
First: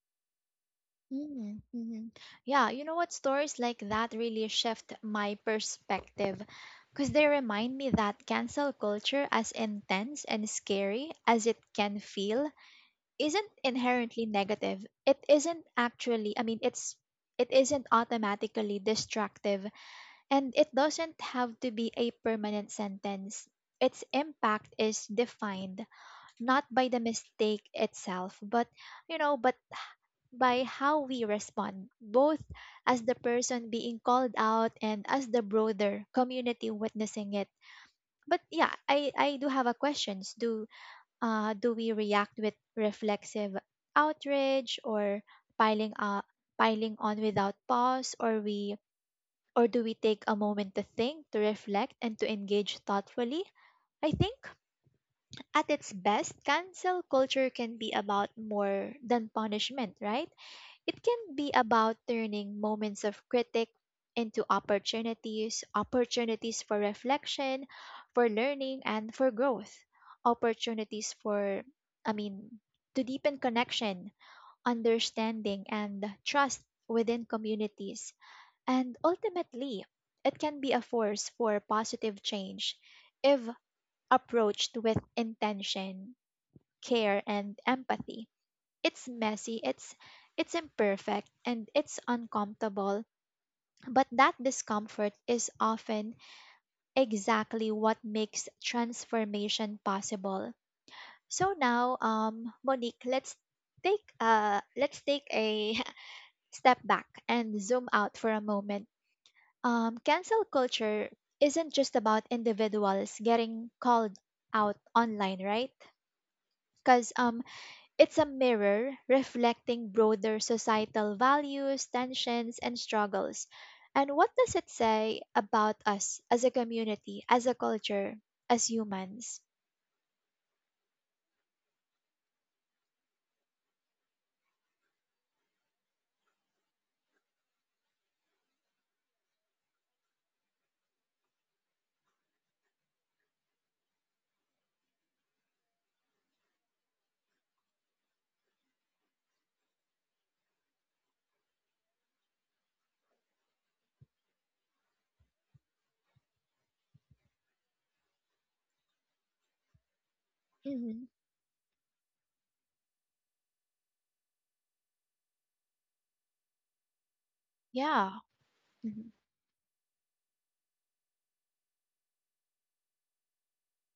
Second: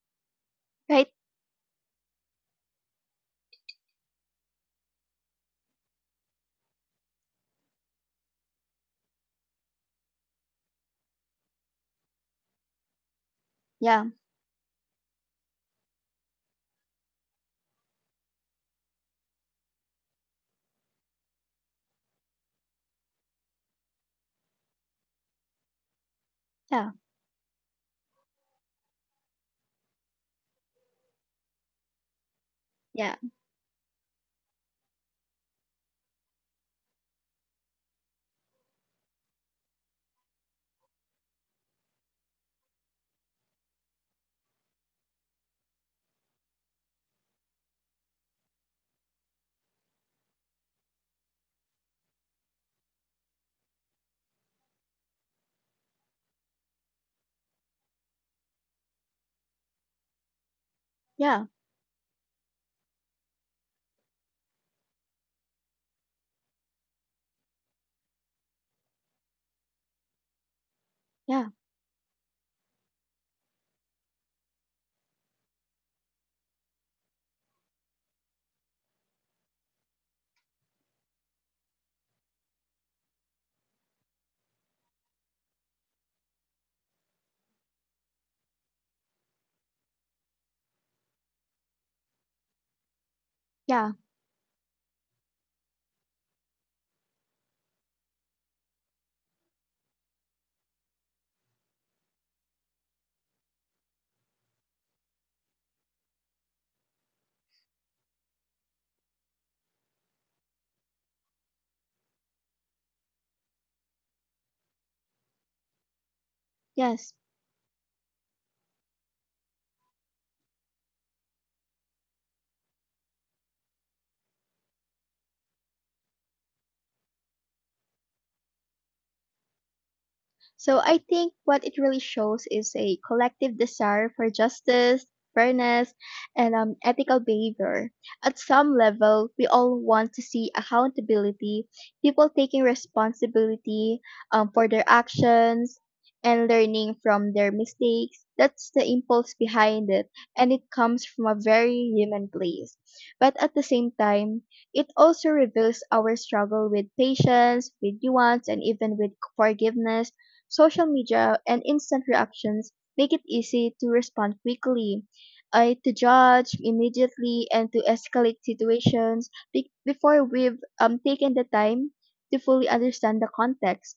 Speaker 2: right?
Speaker 1: mm, mhm. Yeah, you know what? Stories like that really shift my perspective because they remind me that cancel culture, as intense and scary as it can feel, isn't
Speaker 2: Yeah.
Speaker 1: inherently negative. It isn't actually, I mean, it isn't automatically destructive and it doesn't have to be a permanent sentence. Its impact is defined not by
Speaker 2: Yeah.
Speaker 1: the mistake itself, but you know, but by how we respond, both as the
Speaker 2: Yeah.
Speaker 1: person being called out and as the broader community witnessing it. But yeah, I do have a questions. Do we react with reflexive outrage or piling up piling on without pause or we or do we take a moment to think, to reflect and to engage thoughtfully? I think at its best, cancel culture can be about more than punishment, right? It can
Speaker 2: Yeah.
Speaker 1: be about turning moments of critique into opportunities for reflection, for learning, and for growth, opportunities
Speaker 2: Yeah.
Speaker 1: for, I mean, to deepen connection, understanding, and trust within communities. And ultimately, it can be a force for positive change if approached with intention, care, and empathy. It's messy, it's imperfect and it's uncomfortable,
Speaker 2: Yeah.
Speaker 1: but that discomfort is often exactly what makes transformation possible. So now, Monique, let's take a step back and zoom out for a moment. Cancel culture isn't just about individuals getting called out online, right? Because
Speaker 2: Yes.
Speaker 1: It's a mirror reflecting broader societal values, tensions, and struggles. And what does it say about us as a community, as a culture, as humans?
Speaker 2: So I think what it really shows is a collective desire for justice, fairness, and ethical behavior. At some level, we all want to see accountability, people taking responsibility for their actions and learning from their mistakes. That's the impulse behind it, and it comes from a very human place. But at the same time, it also reveals our struggle with patience, with nuance, and even with forgiveness. Social
Speaker 1: Hmm.
Speaker 2: media and instant reactions make it easy to respond quickly, to judge immediately, and to
Speaker 1: Yeah.
Speaker 2: escalate
Speaker 1: Hmm.
Speaker 2: situations before we've taken the time to fully understand the context.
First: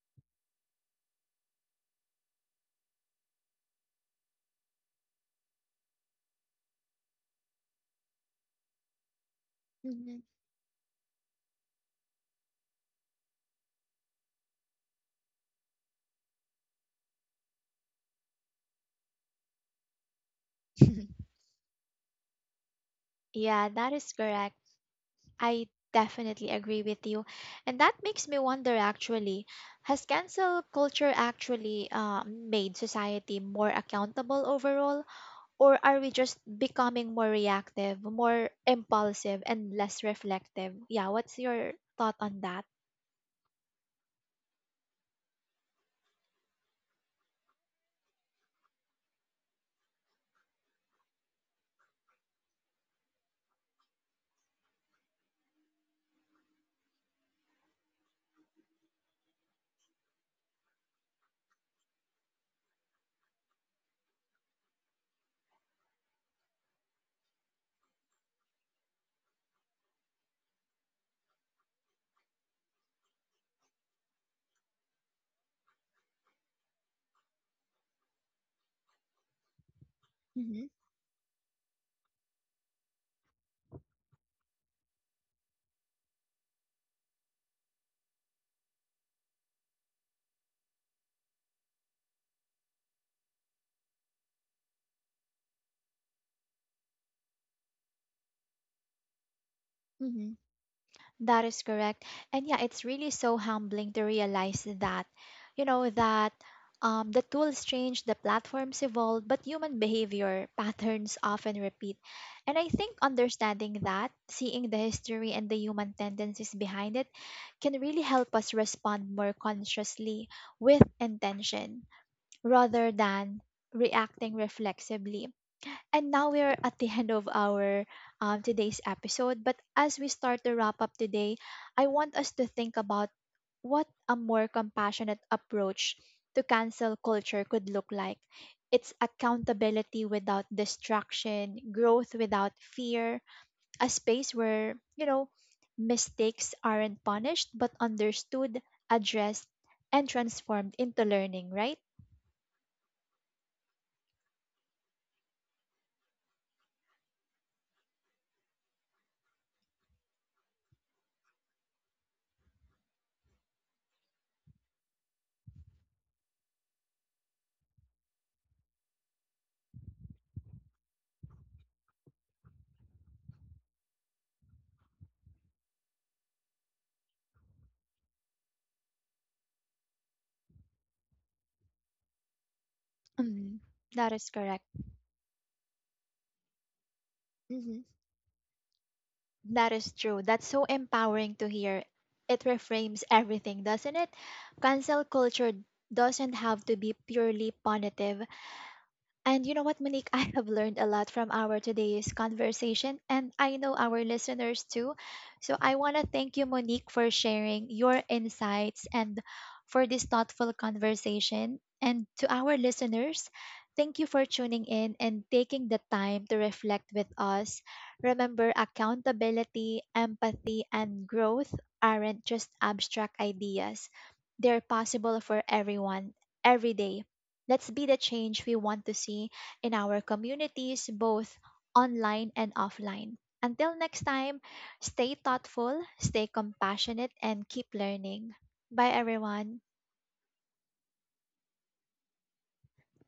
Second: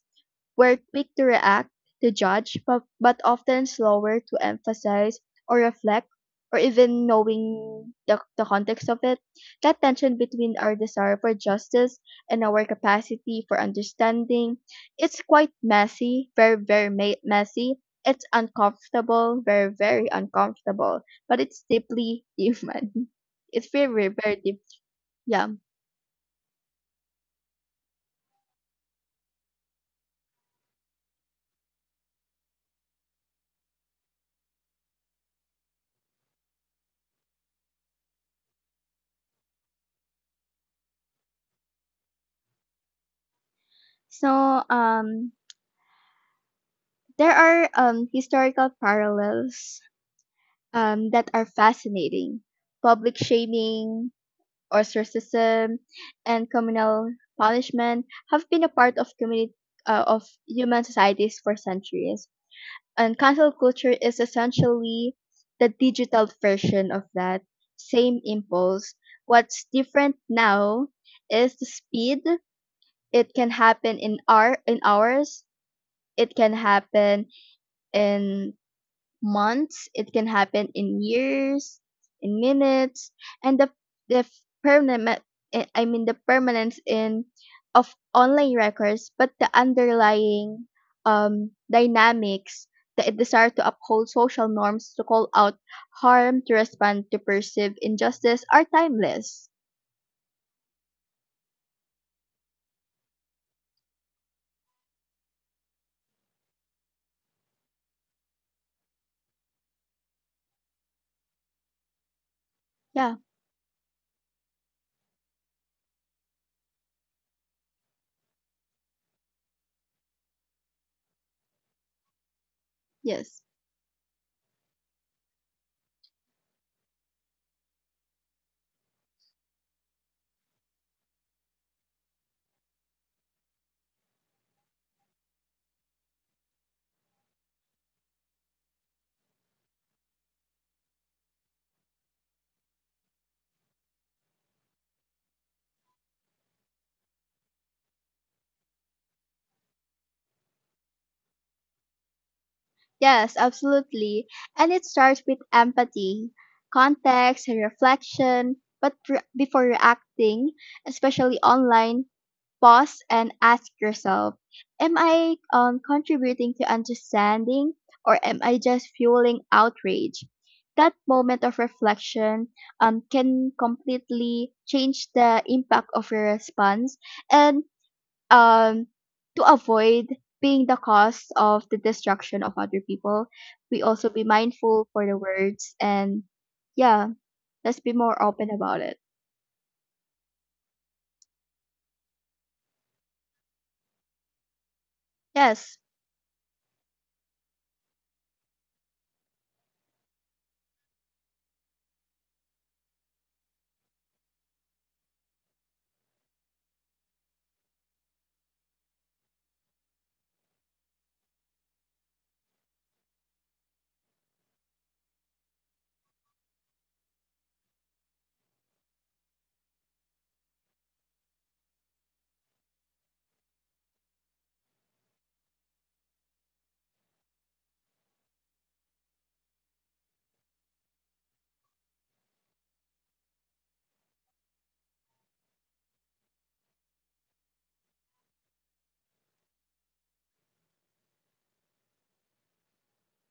Speaker 2: We're quick to react, to judge, but often slower to emphasize or reflect or even knowing the context of it. That
Speaker 1: Hmm.
Speaker 2: tension between our desire for justice and our capacity for understanding, it's quite messy, very, messy. It's uncomfortable, very, very uncomfortable, but it's deeply human.
Speaker 1: Yeah,
Speaker 2: It's very,
Speaker 1: that
Speaker 2: very,
Speaker 1: is
Speaker 2: very
Speaker 1: correct.
Speaker 2: deep. Yeah.
Speaker 1: I definitely agree with you. And that makes me wonder actually, has cancel culture actually made society more accountable overall? Or are we just becoming more reactive, more impulsive, and less reflective? Yeah, what's your thought on that?
Speaker 2: So um there are historical parallels, that are fascinating. Public shaming, ostracism, and communal punishment have been a part of community of human societies for centuries. And cancel culture is essentially the digital version of that same impulse. What's different now is the speed. It can happen in our in hours. It can happen in months, it can
Speaker 1: Mm-hmm.
Speaker 2: happen in years, in minutes, and the permanent I mean the permanence in of online records, but the underlying dynamics, the desire to uphold social norms, to call out harm, to respond to perceived injustice are timeless.
Speaker 1: Mm-hmm. That is correct. And yeah, it's really so humbling to realize that, you know, that the tools change, the platforms evolve, but human behavior patterns often repeat. And I think
Speaker 2: Yeah,
Speaker 1: understanding that, seeing the history and the human tendencies behind it, can really help us respond more consciously with intention rather
Speaker 2: yes.
Speaker 1: than reacting reflexively. And now we are at the end of our today's episode. But as we start to wrap up today, I want us to think about what a more compassionate approach to cancel culture could look like. It's accountability without distraction, growth without fear, a space where, you know, mistakes aren't punished but understood, addressed, and transformed into learning, right?
Speaker 2: Yes, absolutely. And it starts with empathy, context, and reflection. Before reacting, especially online, pause and ask yourself, am I contributing to understanding, or am I just fueling outrage? That moment of reflection can completely change the impact of your response. And um, to avoid being the cause of the destruction of other people,
Speaker 1: Mm,
Speaker 2: we also
Speaker 1: that
Speaker 2: be
Speaker 1: is correct.
Speaker 2: mindful for the words. And yeah, let's
Speaker 1: Hmm.
Speaker 2: be more open about it.
Speaker 1: That is true. That's so empowering to hear. It reframes everything, doesn't it? Cancel culture
Speaker 2: Yes.
Speaker 1: doesn't have to be purely punitive. And you know what, Monique? I have learned a lot from our today's conversation, and I know our listeners too. So I want to thank you, Monique, for sharing your insights and for this thoughtful conversation. And to our listeners, thank you for tuning in and taking the time to reflect with us. Remember, accountability, empathy, and growth aren't just abstract ideas, they're possible for everyone, every day. Let's be the change we want to see in our communities, both online and offline. Until next time, stay thoughtful, stay compassionate, and keep learning. Bye, everyone.